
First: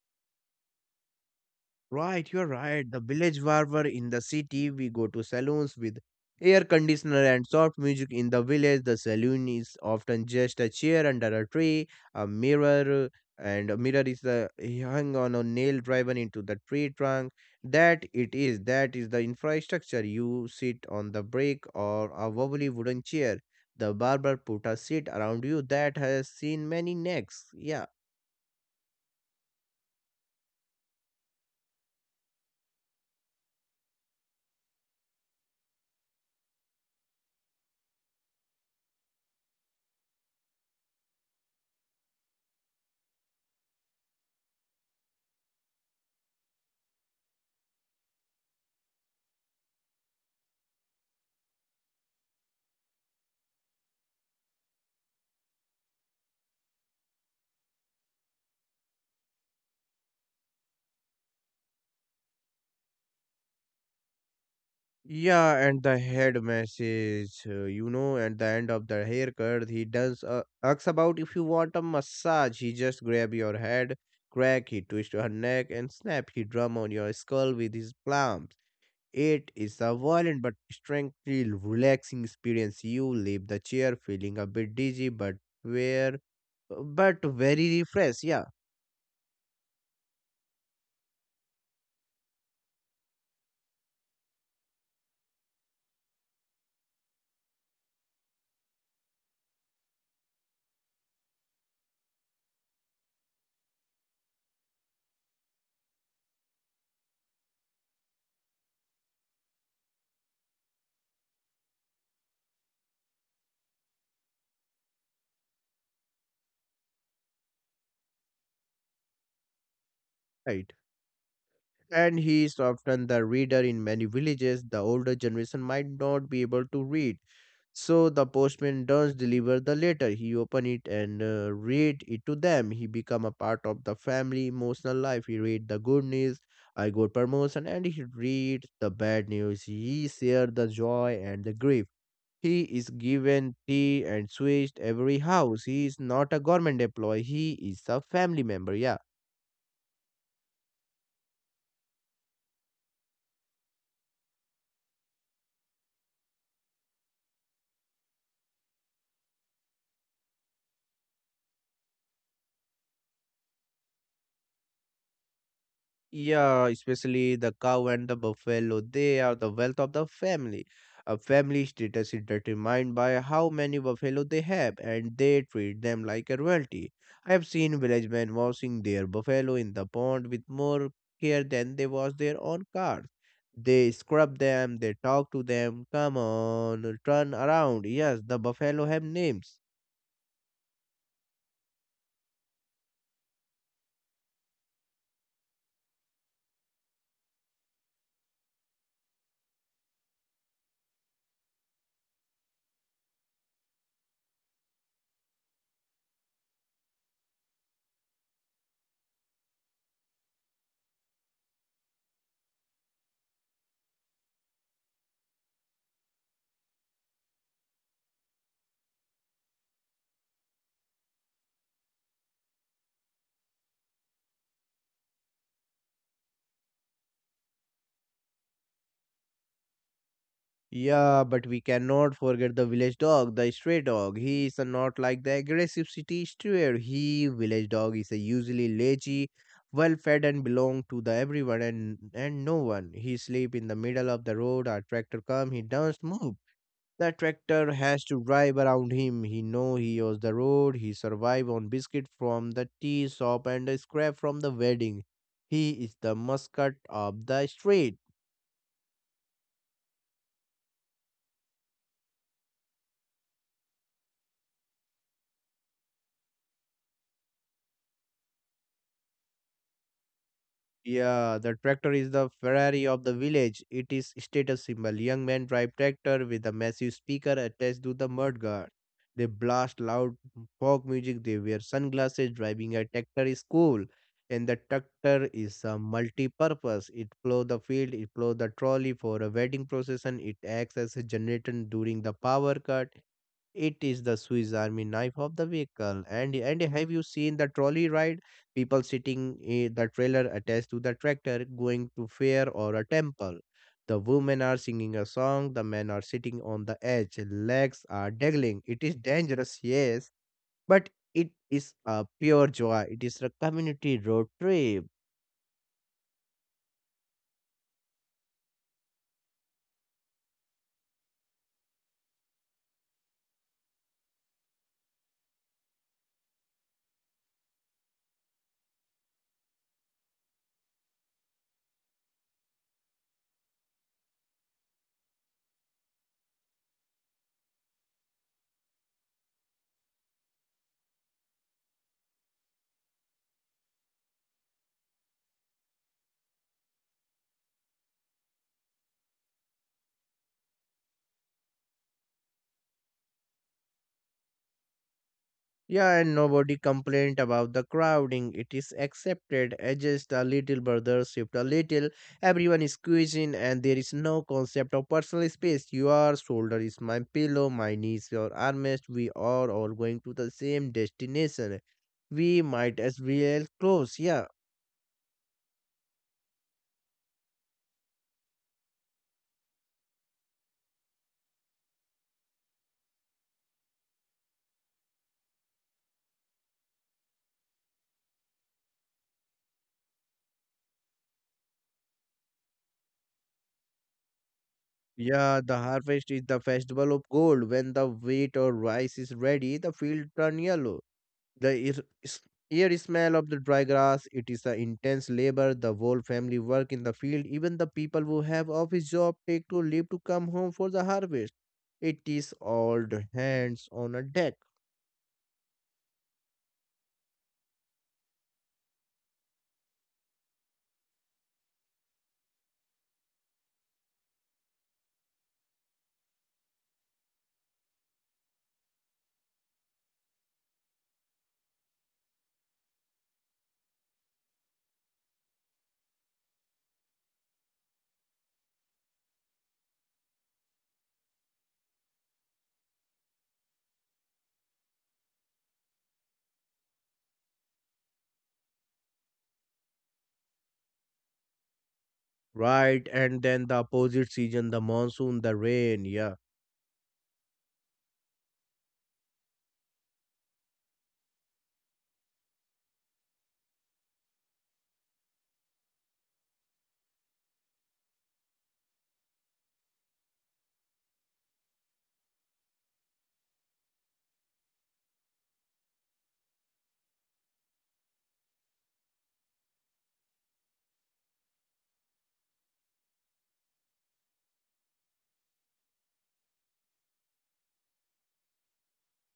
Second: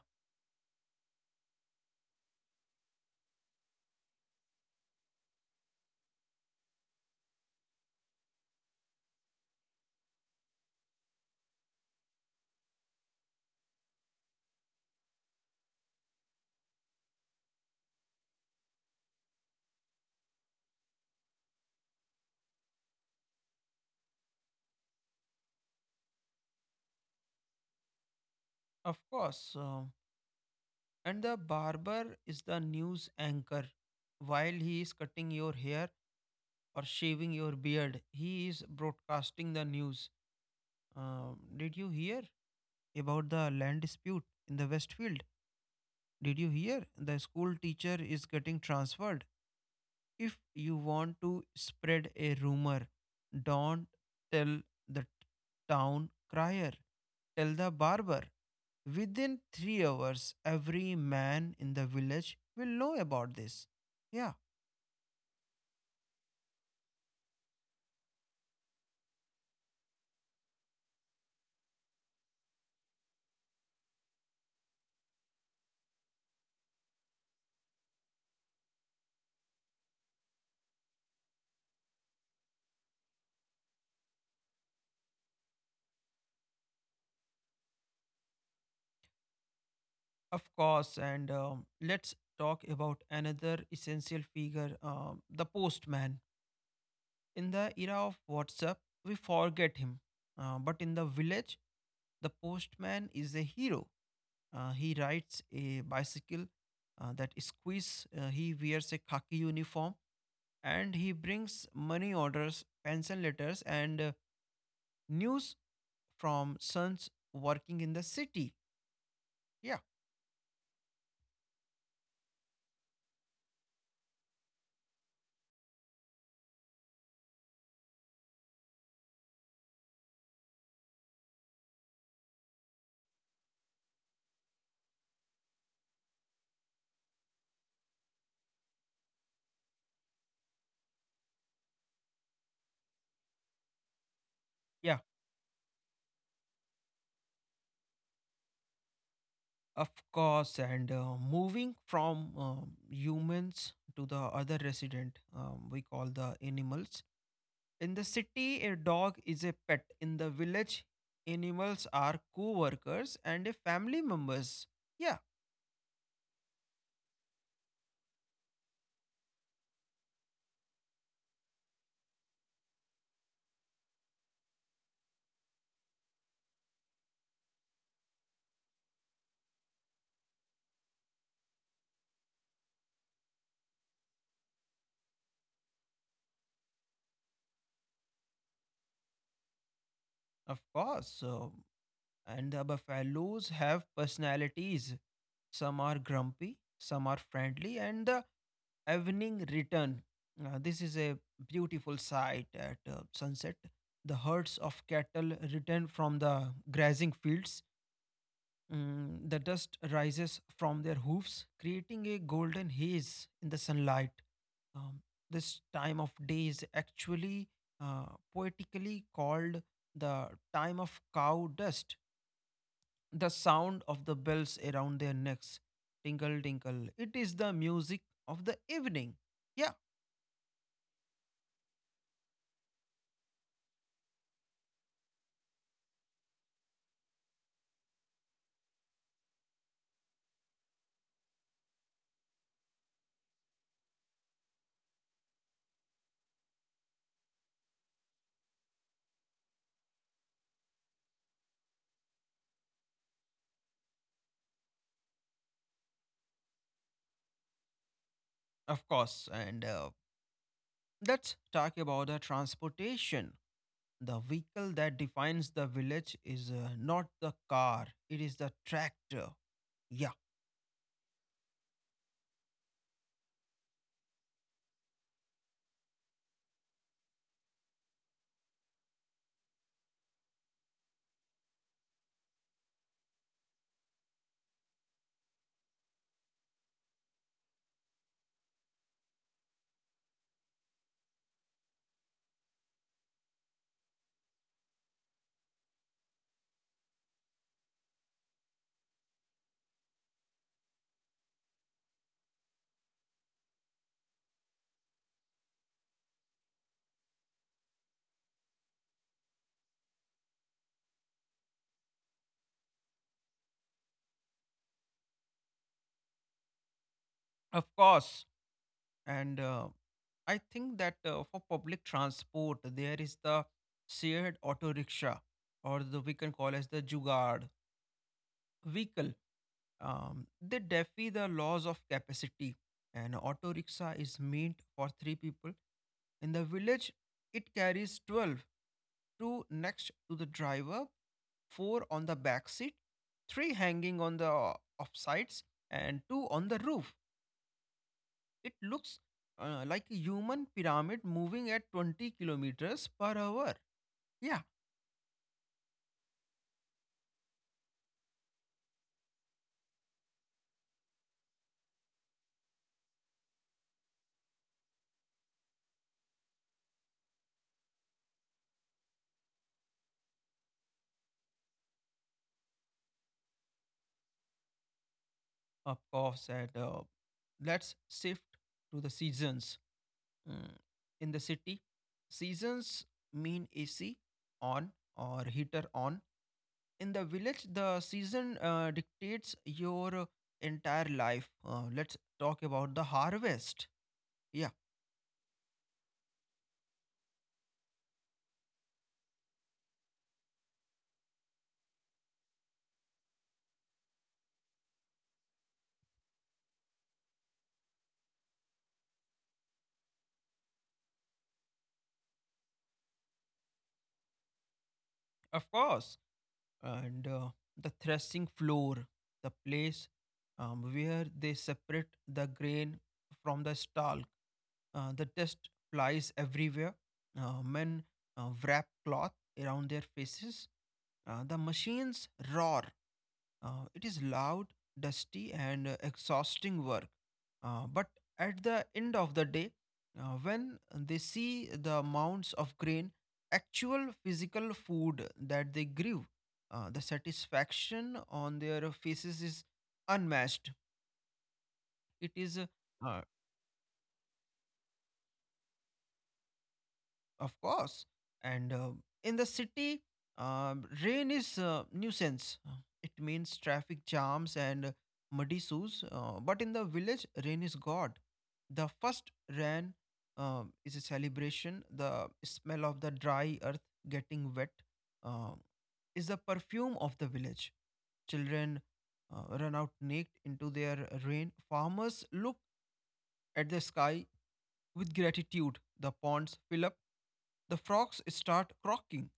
Right, you're right. The village barber. In the city, we go to saloons with air conditioner and soft music. In the village, the saloon is often just a chair under a tree, a mirror, and a mirror is uh, hung on a nail driven into the tree trunk. That it is, that is the infrastructure. You sit on the brick or a wobbly wooden chair. The barber put a seat around you that has seen many necks. Yeah. Of course. Um, and the barber is the news anchor. While he is cutting your hair or shaving your beard, he is broadcasting the news. Um, did you hear about the land dispute in the Westfield? Did you hear the school teacher is getting transferred? If you want to spread a rumor, don't tell the town crier, tell the barber. Within three hours, every man in the village will know about this. Yeah, Yeah, and the head massage, uh, you know, at the end of the haircut, he does uh, asks about if you want a massage. He just grab your head, crack, he twist your neck, and snap, he drum on your skull with his palms. It is a violent but strangely relaxing experience. You leave the chair feeling a bit dizzy, but where, but very refreshed. Yeah, of course. And um, Let's talk about another essential figure, um, the postman. In the era of WhatsApp, we forget him. Uh, but in the village, the postman is a hero. Uh, he rides a bicycle uh, that squeeze. Uh, he wears a khaki uniform and he brings money orders, pension letters, and uh, news from sons working in the city. Yeah, right. And he is often the reader in many villages. The older generation might not be able to read. So the postman does deliver the letter. He open it and uh, read it to them. He become a part of the family emotional life. He read the good news, I got promotion, and he read the bad news. He share the joy and the grief. He is given tea and switched yeah, every house. He is not a government employee. He is a family member. Yeah. of course. And uh, moving from um, humans to the other resident, um, we call the animals. In the city, a dog is a pet. In the village, animals are co workers and a family members. Yeah. Yeah, especially the cow and the buffalo, they are the wealth of the family. A family status is determined by how many buffalo they have, and they treat them like a royalty. I have seen village men washing their buffalo in the pond with more care than they wash their own cars. They scrub them, they talk to them, come on, turn around. Yes, the buffalo have names. Of course. So, and the buffaloes have personalities. Some are grumpy, some are friendly, and the evening return. Uh, this is a beautiful sight at uh, sunset. The herds of cattle return from the grazing fields. Mm, the dust rises from their hoofs, creating a golden haze in the sunlight. Um, this time of day is actually uh, poetically called the time of cow dust. The sound of the bells around their necks tinkle, tinkle. It is the music of the evening. Yeah, Yeah, but we cannot forget the village dog, the stray dog. He is not like the aggressive city stray. He village dog is a usually lazy, well fed and belong to the everyone and and no one. He sleep in the middle of the road. A tractor come, he doesn't move. The tractor has to drive around him. He know he owes the road. He survive on biscuit from the tea shop and a scrap from the wedding. He is the mascot of the street. of course. And uh, let's talk about the transportation. The vehicle that defines the village is uh, not the car, it is the tractor. Yeah, Yeah, the tractor is the Ferrari of the village. It is status symbol. Young men drive tractor with a massive speaker attached to the mud guard. They blast loud folk music. They wear sunglasses. Driving a tractor is cool, and the tractor is a multi-purpose. It plow the field. It plow the trolley for a wedding procession. It acts as a generator during the power cut. It is the Swiss Army knife of the vehicle. And and have you seen the trolley ride? People sitting in the trailer attached to the tractor going to fair or a temple. The women are singing a song, the men are sitting on the edge, legs are dangling. It is dangerous, yes, but it is a pure joy. It is a community road trip. of course. And uh, I think that uh, for public transport, there is the shared auto rickshaw, or the, we can call as the jugaad vehicle. Um, they defy the laws of capacity. An auto rickshaw is meant for three people. In the village, it carries twelve: two next to the driver, four on the back seat, three hanging on the offsides, and two on the roof. It looks uh, like a human pyramid moving at twenty kilometers per hour. Yeah, Yeah, and nobody complained about the crowding. It is accepted, adjust a little, brother, shift a little. Everyone is squeezing, and there is no concept of personal space. Your shoulder is my pillow, my knee is your armrest. We are all going to the same destination. We might as well close. Yeah, of course. And uh, let's shift to the seasons. Mm, in the city, seasons mean A C on or heater on. In the village, the season uh, dictates your entire life. Uh, let's talk about the harvest. Yeah, yeah. The harvest is the festival of gold. When the wheat or rice is ready, the field turn yellow. The ear, s- ear smell of the dry grass, it is the intense labor, the whole family work in the field, even the people who have office job take to leave to come home for the harvest. It is all the hands on a deck. of course. And uh, the threshing floor, the place um, where they separate the grain from the stalk. Uh, the dust flies everywhere. Uh, men uh, wrap cloth around their faces. Uh, the machines roar. Uh, it is loud, dusty, and uh, exhausting work. Uh, but at the end of the day, uh, when they see the amounts of grain, actual physical food that they grew, uh, the satisfaction on their faces is unmatched. It is Right, uh, and then the opposite season, the monsoon, the rain. Yeah. Of course. And uh, in the city, uh, rain is uh, nuisance. Uh, It means traffic jams and muddy shoes. Uh, but in the village, rain is God. The first rain uh, is a celebration. The smell of the dry earth getting wet uh, is the perfume of the village. Children uh, run out naked into their rain. Farmers look at the sky with gratitude. The ponds fill up, the frogs start croaking.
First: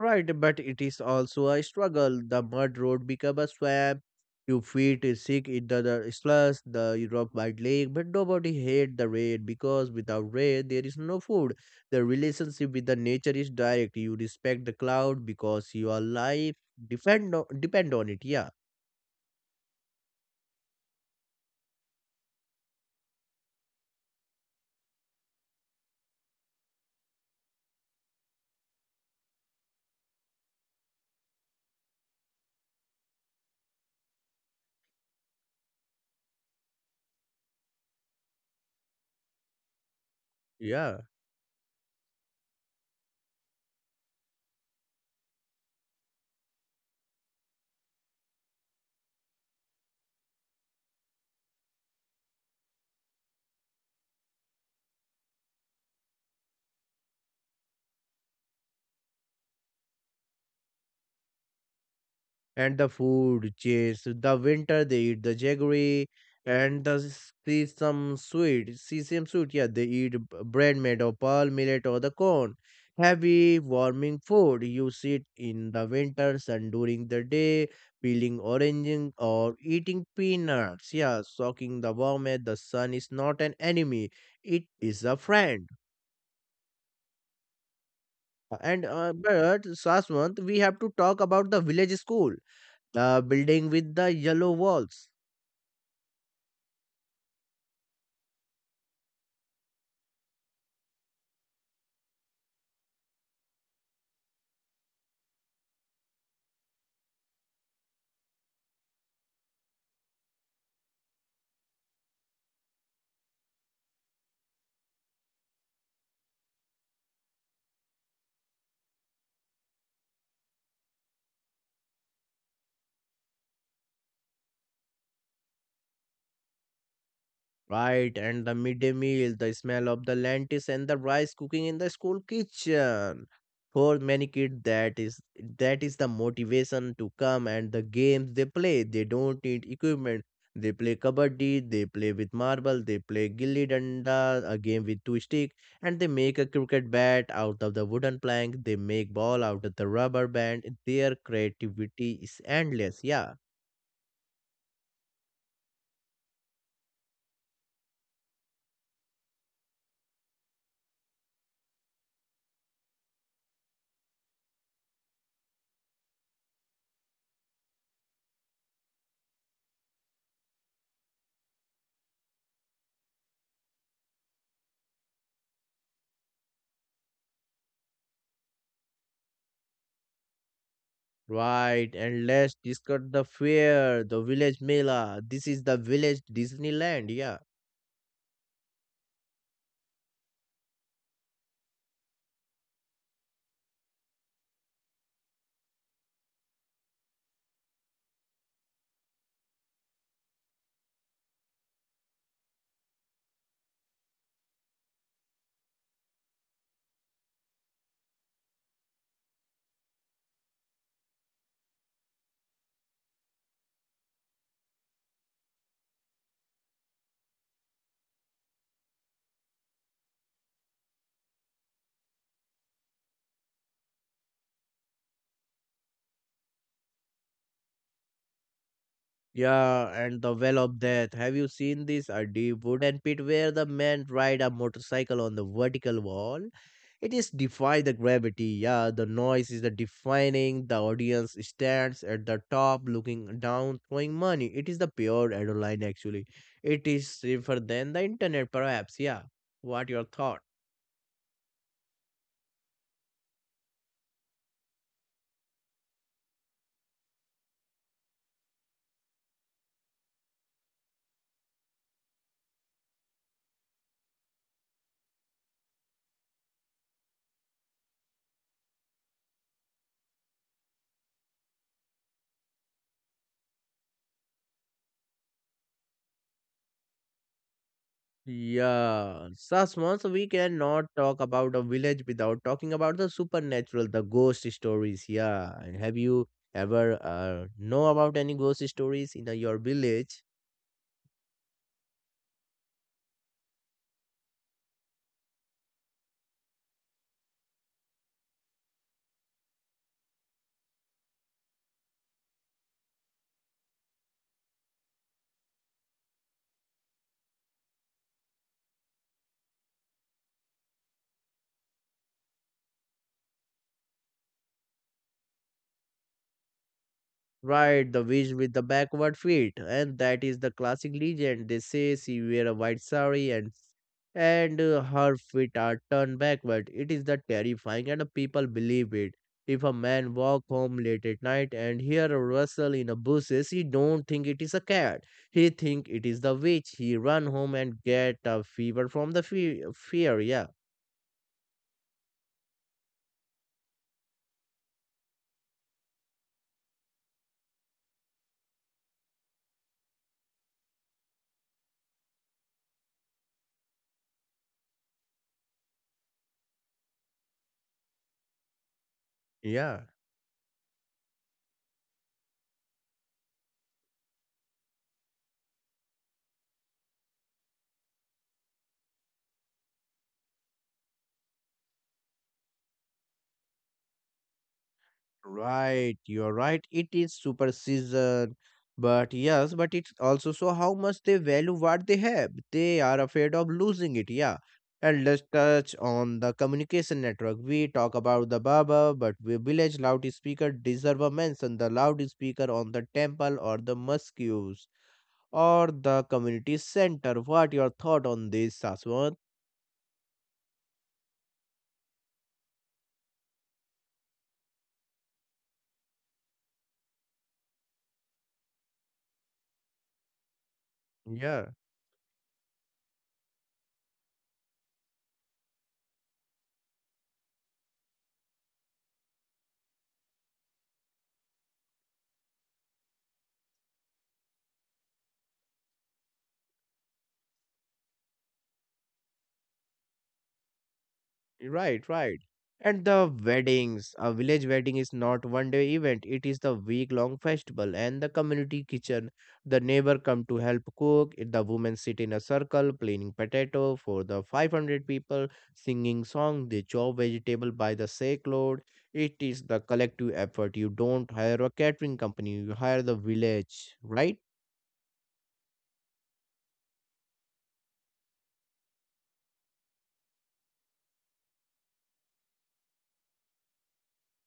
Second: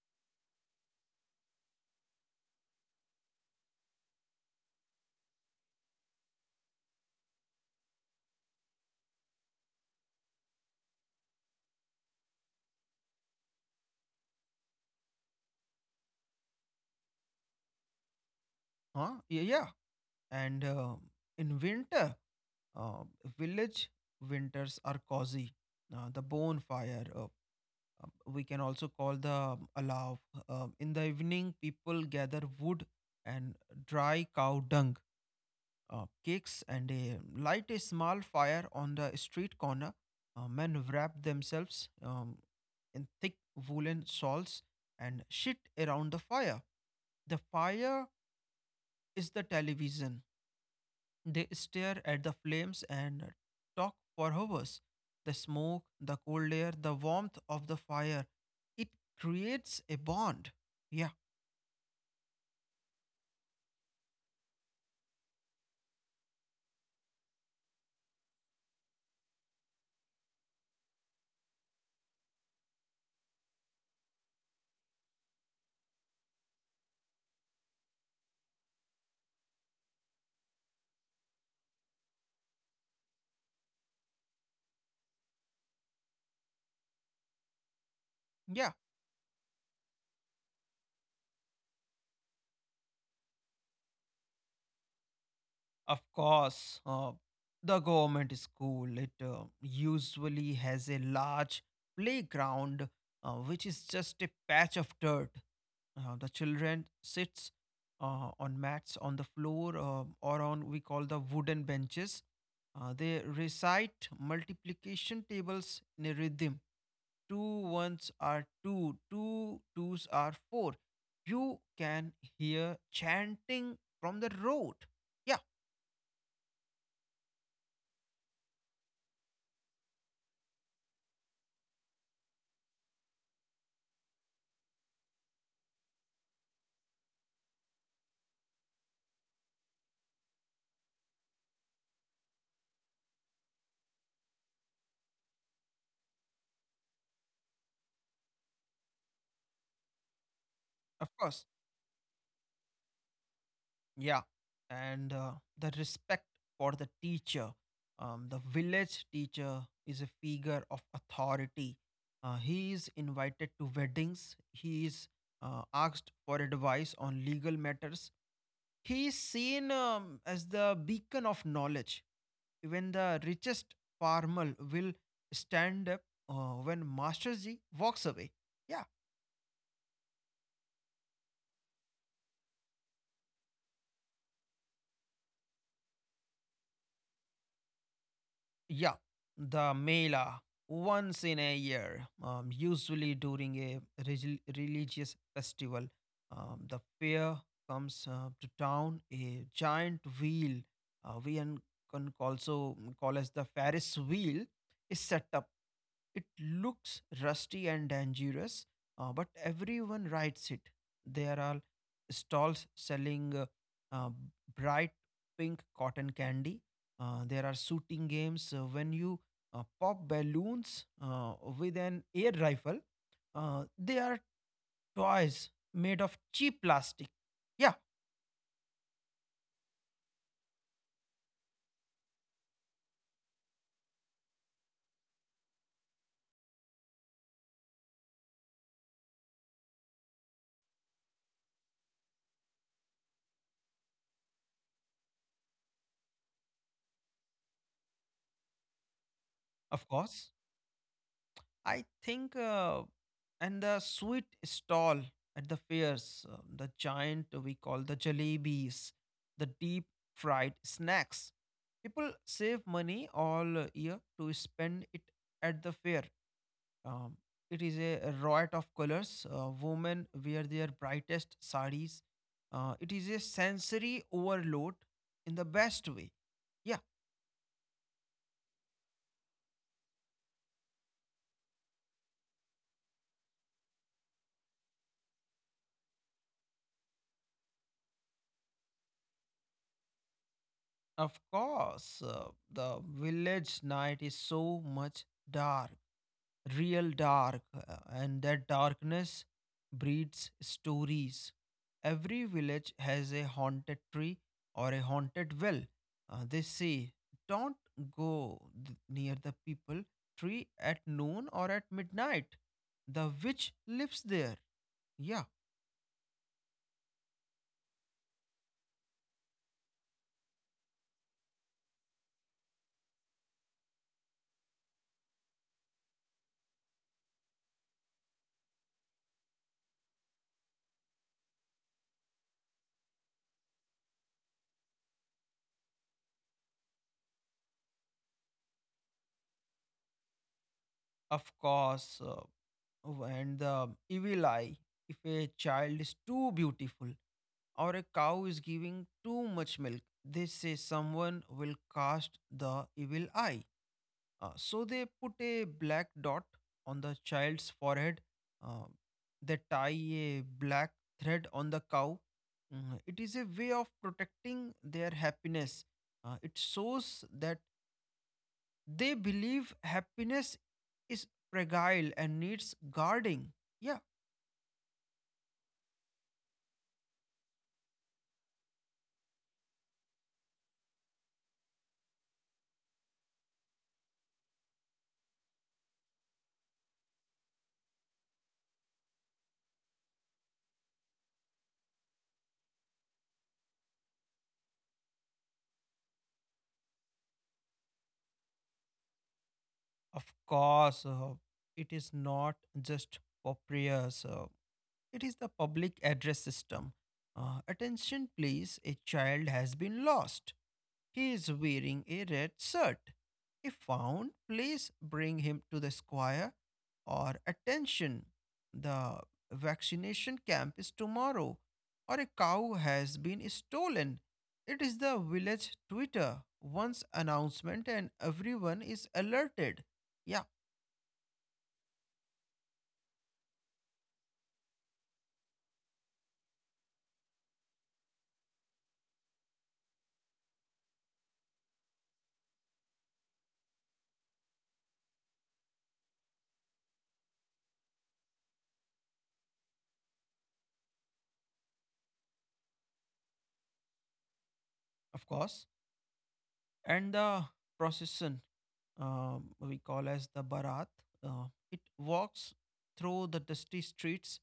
Right, but it is also a struggle. The mud road become a swamp. Your feet is sick in the, the slush, the rock white lake, but nobody hate the rain because without rain there is no food. The relationship with the nature is direct. You respect the cloud because your life depend on, depend on it. Yeah, Huh? Yeah, yeah. And uh, in winter, uh, village winters are cozy. Uh, the bonfire, uh, uh, we can also call the um, allow. Uh, in the evening, people gather wood and dry cow dung, uh, cakes, and a, light a small fire on the street corner. Uh, men yeah. wrap themselves um, in thick woolen shawls and sit around the fire. The fire is the television. They stare at the flames and talk for hours. The smoke, the cold air, the warmth of the fire. It creates a bond. Yeah, And the food chase the winter, they eat the jaggery and the sesame sweet sesame sweet, yeah, they eat b- bread made of pearl millet or the corn, heavy warming food. You sit in the winter sun during the day peeling oranges or eating peanuts, yeah, soaking the warmth. The sun is not an enemy, it is a friend. yeah. And uh, but Saswant, we have to talk about the village school, the building with the yellow walls. Of course. Uh, the government school it uh, usually has a large playground, uh, which is just a patch of dirt. Uh, the children sits uh, on mats on the floor uh, or on we call the wooden benches. Uh, they recite multiplication tables in a rhythm. Two ones are two, two twos are four. You can hear chanting from the road. Yeah, Right, and the midday meal, the smell of the lentils and the rice cooking in the school kitchen. For many kids, that is that is the motivation to come, and the games they play. They don't need equipment. They play kabaddi, they play with marble, they play gilli danda, a game with two stick, and they make a cricket bat out of the wooden plank. They make ball out of the rubber band. of Their course. creativity is endless. Yeah. Yeah, and uh, the respect for the teacher. Um, the village teacher is a figure of authority. Uh, he is invited to weddings. He is uh, asked for advice on legal matters. He is seen um, as the beacon of knowledge. Even the richest farmer will stand up uh, when Master G walks away. Yeah. Right, and let's discuss the fair, the village Mela. This is the village Disneyland, yeah. Yeah, the Mela once in a year, um, usually during a regi- religious festival. Um, the fair comes uh, to town, a giant wheel. Uh, we un- can also call as the Ferris wheel is set up. It looks rusty and dangerous, uh, but everyone rides it. There are stalls selling uh, uh, bright pink cotton candy. Uh, there are shooting games uh, when you uh, pop balloons uh, with an air rifle. Uh, they are toys made of cheap plastic. Yeah, Yeah, and the Well of Death. Have you seen this? A deep wooden pit where the men ride a motorcycle on the vertical wall. It is defy the gravity, yeah. The noise is the defining. The audience stands at the top looking down, throwing money. It is the pure adrenaline, actually. It is safer than the internet, perhaps, yeah. What of your course. thought? I think, uh, and the sweet stall at the fairs, uh, the giant we call the jalebis, the deep fried snacks. People save money all year to spend it at the fair. Um, it is a riot of colors. Uh, women wear their brightest saris. Uh, it is a sensory overload in the best way. Yeah, Yeah, thus once we cannot talk about a village without talking about the supernatural, the ghost stories. Yeah, and have you ever uh, know about any ghost stories in uh, your village? of course, uh, the village night is so much dark, real dark, uh, and that darkness breeds stories. Every village has a haunted tree or a haunted well. Uh, they say, don't go th- near the people tree at noon or at midnight. The witch lives there. Yeah, Right, the witch with the backward feet, and that is the classic legend. They say she wear a white sari, and and uh, her feet are turned backward. It is the terrifying, and the people believe it. If a man walk home late at night and hear a rustle in the bushes, he don't think it is a cat. He think it is the witch. He run home and get a fever from the fe- fear. Yeah. of course. Uh, oh, and the evil eye. If a child is too beautiful, or a cow is giving too much milk, they say someone will cast the evil eye. Uh, so they put a black dot on the child's forehead. Uh, they tie Yeah, a black thread on the cow. Mm, it is a way of protecting their happiness. Uh, it shows that they believe happiness is fragile and needs guarding. Yeah, right, you're right. It is superstition, but yes, but it's also so how much they value what they have. They are afraid of losing it. Yeah, and let's touch on the communication network. We talk about the Baba, but we village loudspeaker deserve a mention. The loudspeaker on the temple or the mosque or the community center. What your thought on this, Saswan? of course, uh, it is not just Poprius. Uh, it is the public address system. Uh, attention, please. A child has been lost. He is Yeah. wearing a red shirt. If found, please bring him to the square. Or attention, the vaccination camp is tomorrow. Or a cow has been stolen. It is the village Twitter. Once announcement and everyone is alerted. Yeah, Right, right. And the weddings, a village wedding is not one day event. It is the week long festival and the community kitchen. The neighbor come to help cook. i- The women sit in a circle peeling potato for the five hundred people, singing song. They chop vegetable by the sake load. It is the collective effort. You don't hire a catering company. You hire the village, right? of course. And the procession, um, we call as the Barat, uh, it walks through the dusty streets.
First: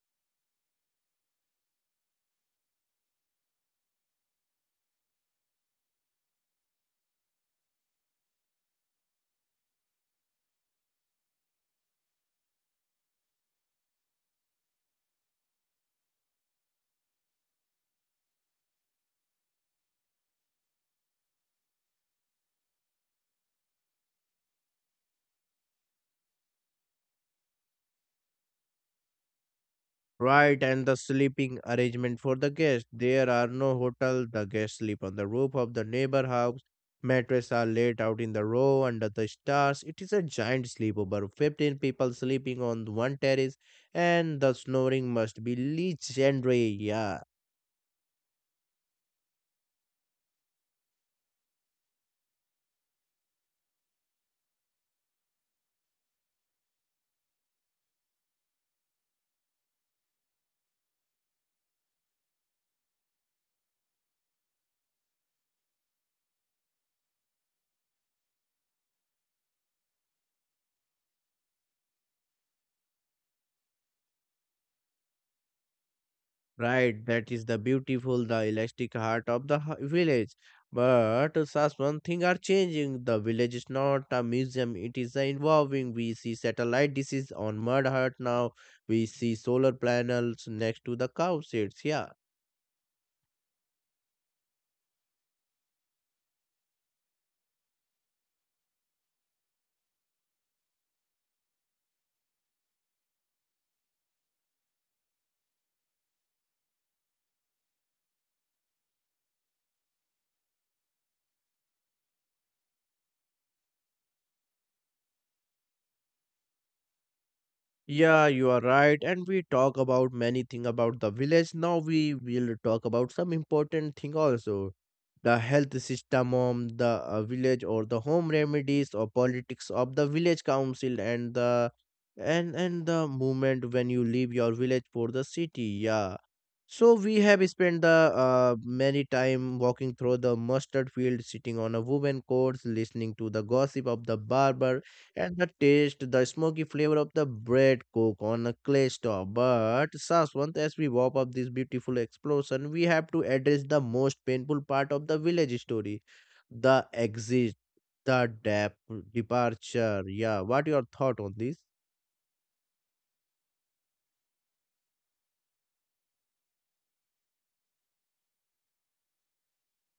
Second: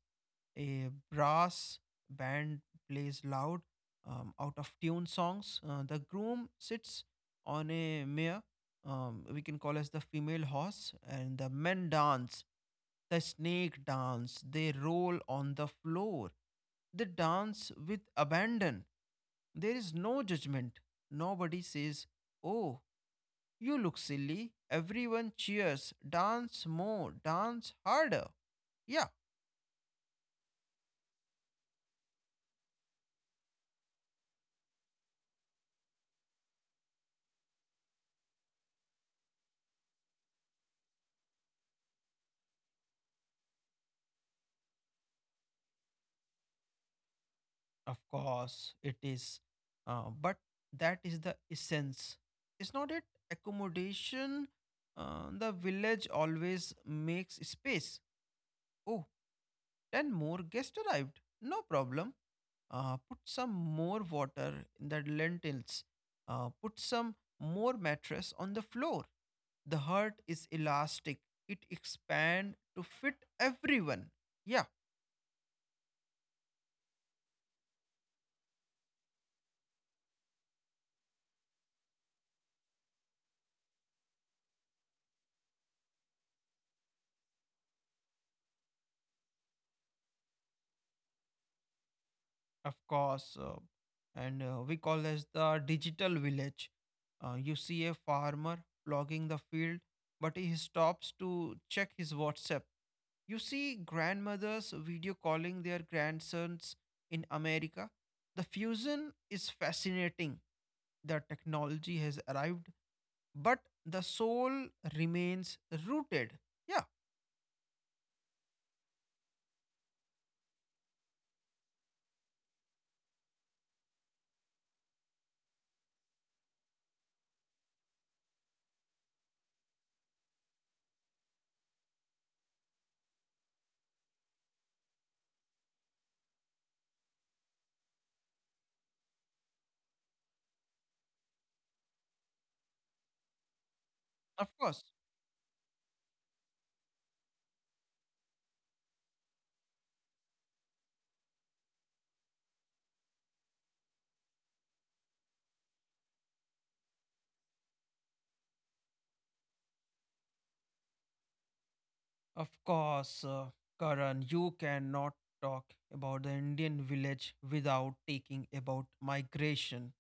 A brass band plays loud, um, out of tune songs. Uh, the groom sits on a mare, um, we can call as the female horse, and the men dance. The snake dance. They roll on the floor. They dance with abandon. There is no judgment. Nobody says, oh, you look silly. Everyone cheers. Dance more, dance harder. Yeah, Right, and the sleeping arrangement for the guests. There are no hotel. The guests sleep on the roof of the neighbor house. Mattresses are laid out in the row under the stars. It is a giant sleepover. Fifteen people sleeping on one terrace, and the snoring must be legendary. Yeah. of course, it is. Uh, but that is the essence. Is not it accommodation? Uh, the village always makes space. Oh, ten more guests arrived. No problem. Uh, put some more water in the lentils, uh, put some more mattress on the floor. The heart is elastic, it expand to fit everyone. Yeah, Right, that is the beautiful, the elastic heart of the h- village. But such one thing are changing. The village is not a museum, it is a involving. We see satellite dishes on mud hut now. We see solar panels next to the cow sheds. Yeah. of course. uh, and uh, we call as the digital village. Uh, you see a farmer plogging the field, but he stops to check his WhatsApp. You see grandmothers video calling their grandsons in America. The fusion is fascinating, the technology has arrived, but the soul remains rooted. Yeah, Yeah, you are right. And we talk about many thing about the village. Now we will talk about some important thing also. The health system of the uh, village or the home remedies or politics of the village council and the and and the movement when you leave your village for the city. Yeah. So we have spent the uh, many time walking through the mustard field, sitting on a woven court, listening to the gossip of the of barber course. and the taste, the smoky flavor of the bread cook on a clay stove. But Saswant, as we wrap up this beautiful explosion, we have to address the most painful part of the village story. The exit, the dep departure. Yeah, what your thought on this? Of course, uh, Karan, you cannot talk about the Indian village without taking about migration.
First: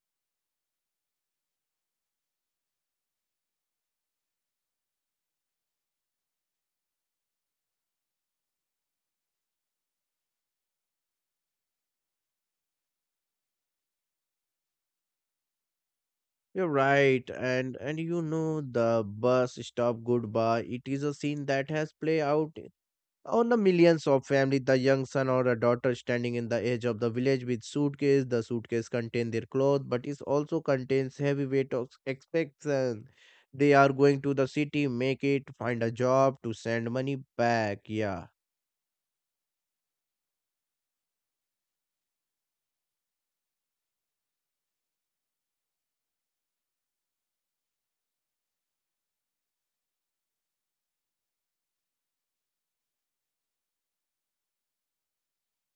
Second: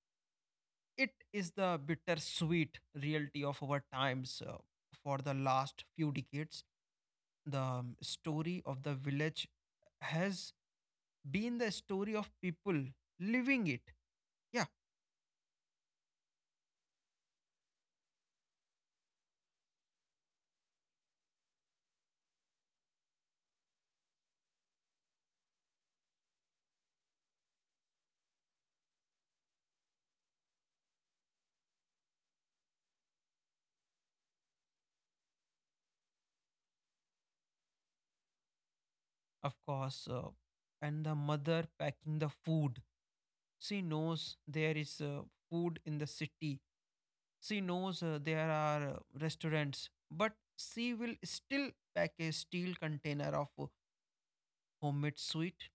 It is the bittersweet reality of our times. Uh, for the last few decades, the um, story of the village has been the story of people living it. Yeah, You're right, and and you know the bus stop goodbye. It is a scene that has played out on the millions of family, the young son or a daughter standing in the edge of the village with suitcase. The suitcase contains their clothes, but it also contains heavy weight of expectation. They are going to the city, make it, find a job to send money back. Yeah, of course, uh, and the mother packing the food, she knows there is uh, food in the city, she knows uh, there are uh, restaurants, but she will still pack a steel container of uh, homemade sweet,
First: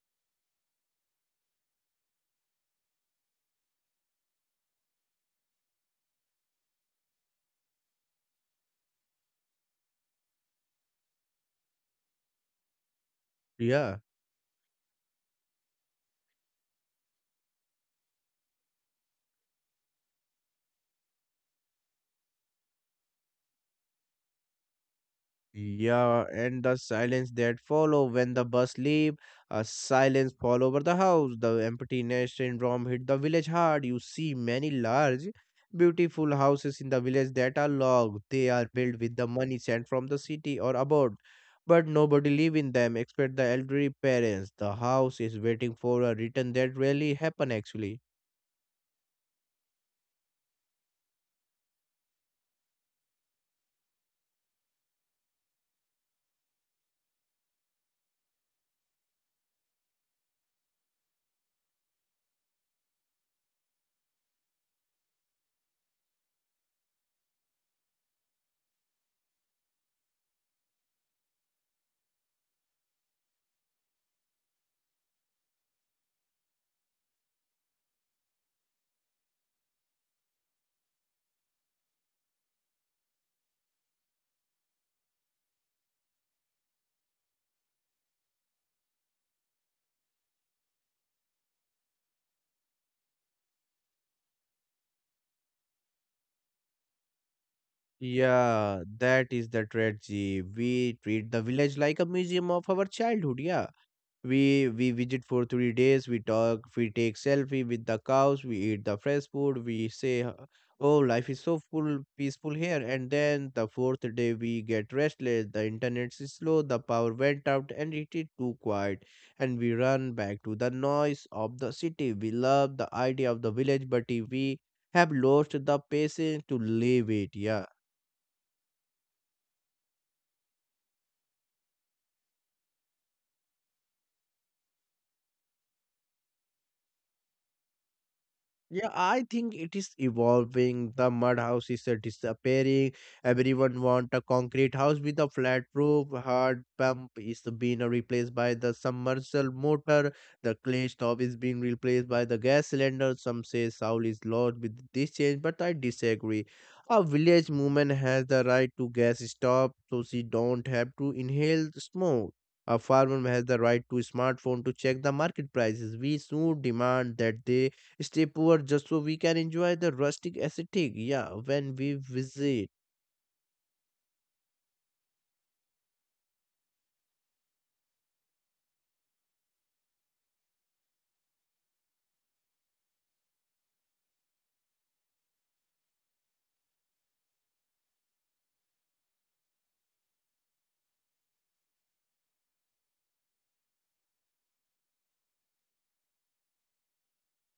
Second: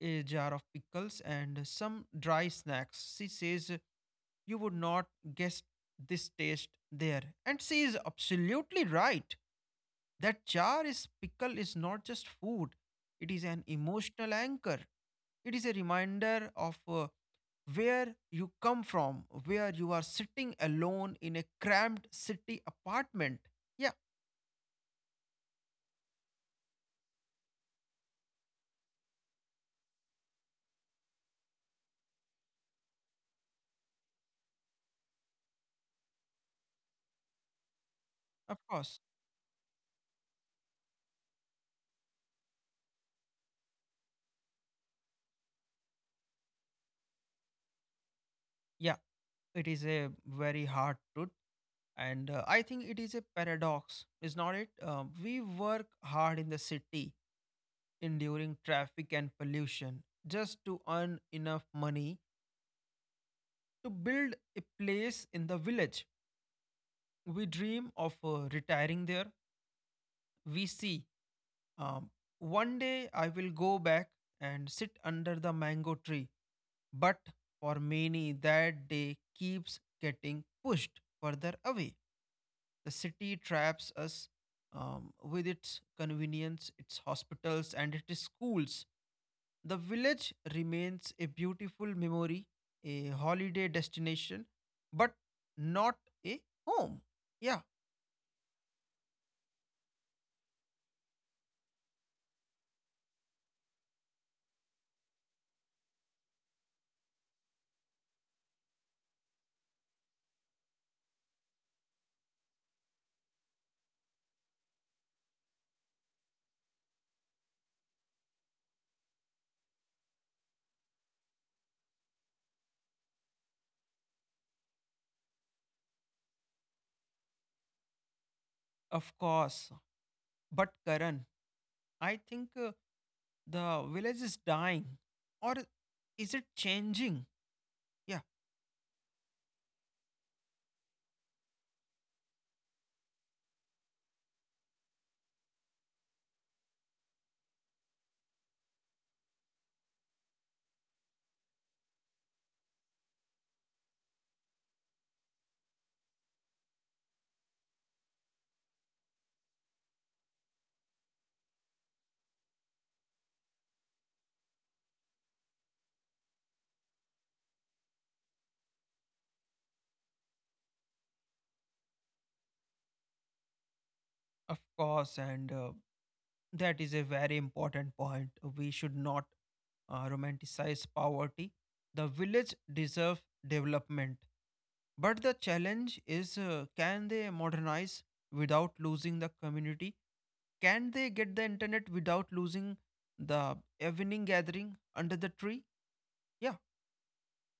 a jar of pickles and some dry snacks. She says, uh, you would not guess this taste there, and she is absolutely right. That jar is pickle is not just food, it is an yeah. emotional anchor. It is a reminder of uh, where you come from, where you are sitting alone in a cramped city apartment. Yeah, Yeah, and the silence that follow when the bus leave, a silence fall over the house. The emptiness syndrome hit the village hard. You see many large, beautiful houses in the village that are locked. They of are course. built with the money sent from the city or abroad, but nobody live in them except the elderly parents. The house is waiting for a return that rarely happen actually. Yeah, it is a very hard truth. And uh, I think it is a paradox, is not it? Uh, we work hard in the city, enduring traffic and pollution, just to earn enough money to build a place in the village we dream of uh, retiring there. We see, um, one day I will go back and sit under the mango tree. But for many, that day keeps getting pushed further away. The city traps us, um, with its convenience, its hospitals, and its schools. The village remains a beautiful memory, a holiday destination, but not a home. Yeah, Yeah, that is the tragedy. We treat the village like a museum of our childhood. Yeah. We we visit for three days. We talk. We take selfie with the cows. We eat the fresh food. We say, h- "Oh, life is so full, peaceful here." And then the fourth day, we get restless. The internet is slow. The power went out, and it is too quiet. And we run back to the noise of the city. We love the idea of the village, but we have lost the patience to leave it. Yeah. of course. But Karan, I think uh, the village is dying, or is it changing? Yeah, Yeah, I think it is evolving. The mud house is uh, disappearing. Everyone want a concrete house with a flat roof. Hard pump is being replaced by the submersible motor. The clay stove is being replaced by the gas cylinder. Some say soul is lost with this change, but I disagree. A village woman has the right to gas stove, so she don't have to inhale smoke. A farmer has the right to smartphone to check the market prices. We should demand that they stay poor just so we can enjoy the rustic aesthetic. Yeah, when we visit. of course, and uh, that is a very important point. We should not uh, romanticize poverty. The village deserves development, but the challenge is: uh, can they modernize without losing the community? Can they get the internet without losing the evening gathering under the tree? Yeah,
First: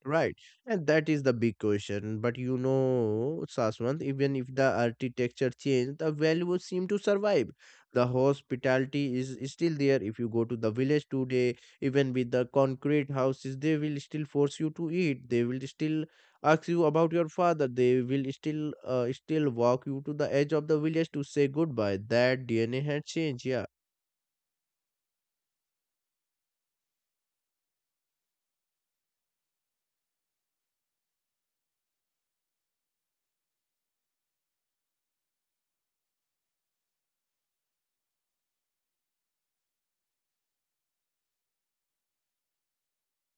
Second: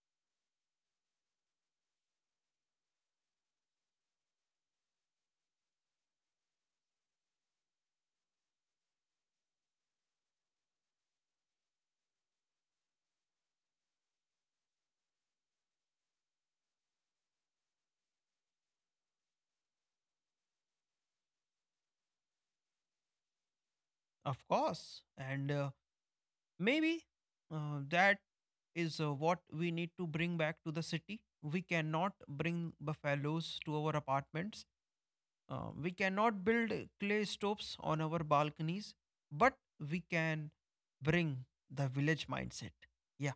Right, and that is the big question. But you know, Saswant, even if the architecture changed, the values seem to survive. The hospitality is still there. If you go to the village today, even with the concrete houses, they will still force you to eat. They will still ask you about your father. They will still, uh, still walk you to the edge of the village to say goodbye. That D N A had changed. Yeah. of course, and. Uh, maybe uh, that is uh, what we need to bring back to the city. We cannot bring buffaloes to our apartments. Uh, we cannot build clay stoves on our balconies, but we can bring the village mindset. Yeah,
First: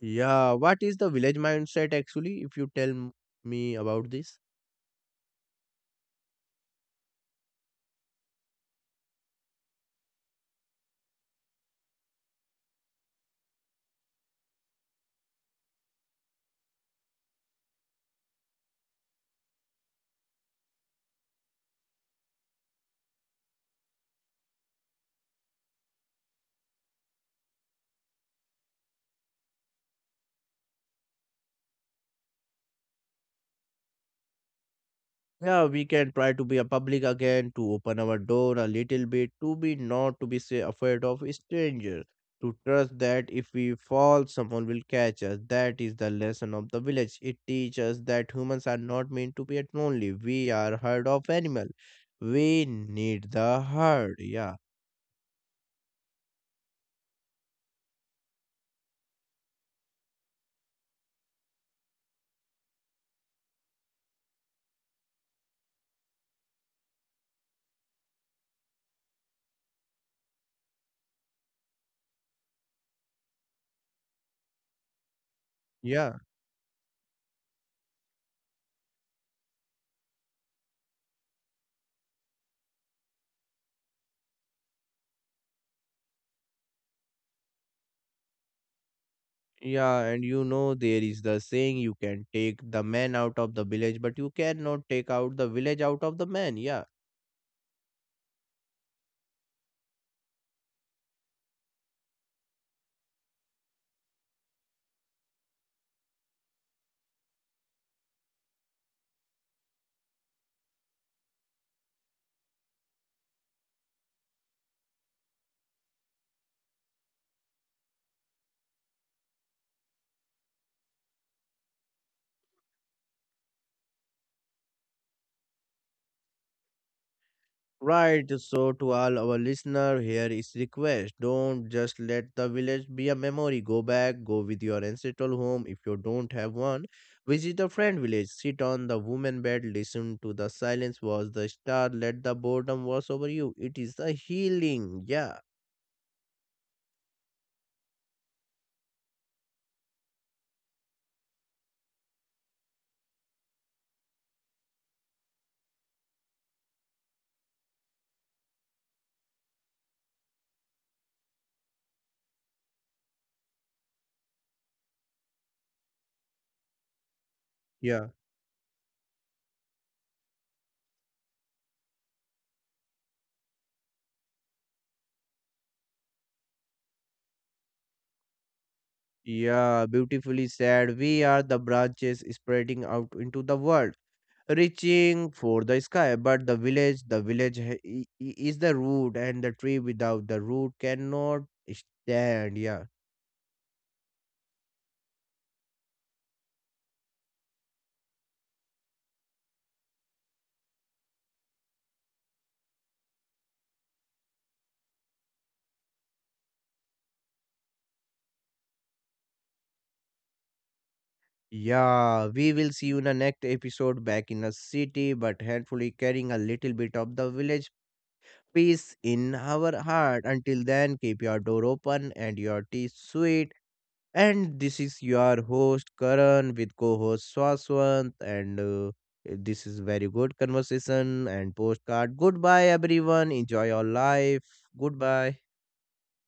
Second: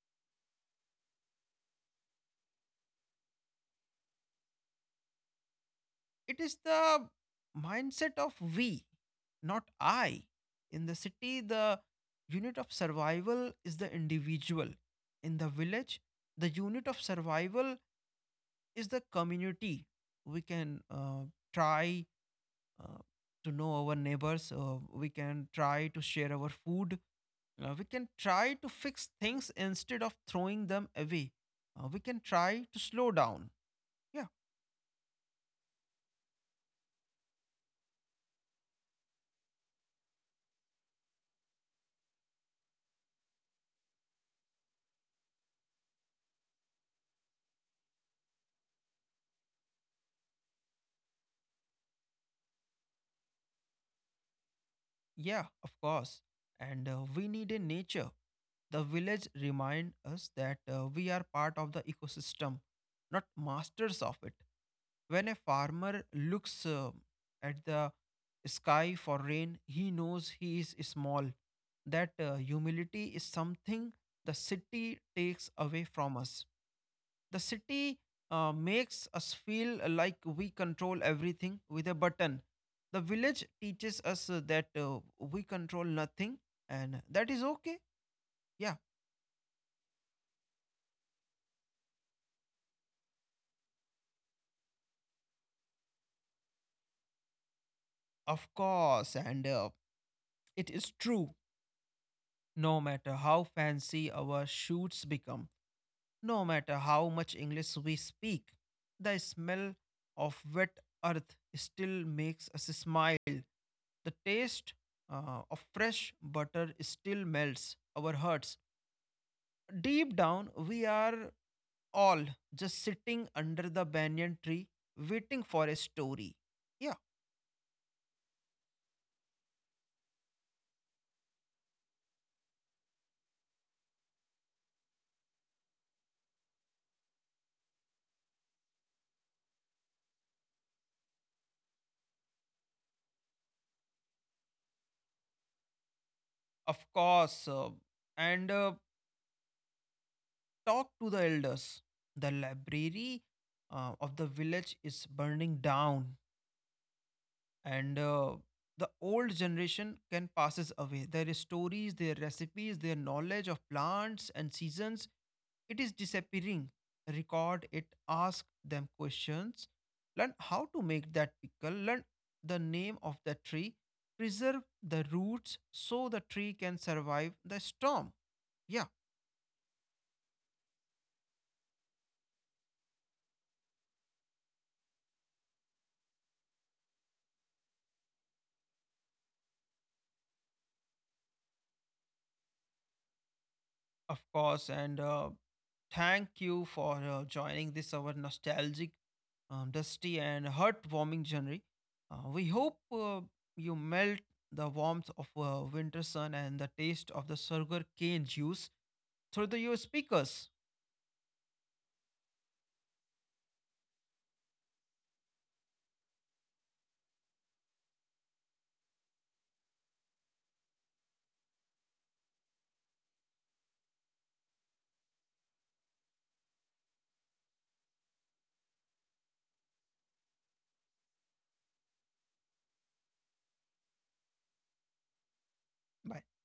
Yeah, what is the village mindset actually? If you tell m- me about this, it is the mindset of we, not I. In the city, the unit of survival is the individual. In the village, the unit of survival is the community. We can uh, try uh, to know our neighbors. Uh, we can try to share our food. Uh, we can try to fix things instead of throwing them away. Uh, we can try to slow down. Yeah, yeah, we can try to be a public again, to open our door a little bit, to be not to be say afraid of strangers, to trust that if we fall, someone will catch us. That is the lesson of the village. It teaches that humans are not meant to be at lonely. We are herd of animal. We need the herd. Yeah, yeah, of course. And uh, we need a nature. The village remind us that uh, we are part of the ecosystem, not masters of it. When a farmer looks uh, at the sky for rain, he knows he is small. That uh, humility is something the city takes away from yeah. us. The city uh, makes us feel like we control everything with a button. The village teaches us uh, that uh, we control nothing, and that is okay. Yeah, Yeah, and you know, there is the saying you can take the man out of the village, but you cannot take out the village out of the man. Yeah. of course. And uh, it is true, no matter how fancy our shoots become, no matter how much English we speak, the smell of wet earth still makes us smile. The taste uh, of fresh butter still melts our hearts. Deep down, we are all just sitting under the banyan tree waiting for a story. Yeah, Right. So, to all our listener, here is request. Don't just let the village be a memory. Go back, go with your ancestral home if you don't have one. Visit a friend village, sit on the woman bed, listen to the silence, watch the star, let the boredom wash over you. It is a healing. Yeah. of course. uh, and uh, talk to the elders. The library uh, of the village is burning down, and uh, the old generation can passes away, their stories, their recipes, their knowledge of plants and seasons, it is disappearing. Record it, Yeah. ask them questions, learn how to make that pickle, learn the name of the tree, preserve the roots so the tree can survive the storm. Yeah, Yeah, beautifully said. We are the branches spreading out into the world, reaching for the sky. But the village, the village ha- i- i- is the root, and the tree without the root cannot stand. Yeah. of course, and uh, thank you for uh, joining this our nostalgic, um, dusty, and heartwarming journey. Uh, we hope uh, you melt the warmth of uh, winter sun and the taste of the sugar cane juice through the, your speakers. Yeah, we will see you in the next episode back in the city, but handfully carrying a little bit of the village peace in our heart. Until then, keep your door open and your tea sweet. And this is your host Karan with co-host Swaswant and uh, this is very good conversation and postcard. Goodbye everyone. Enjoy your life. Goodbye. Bye.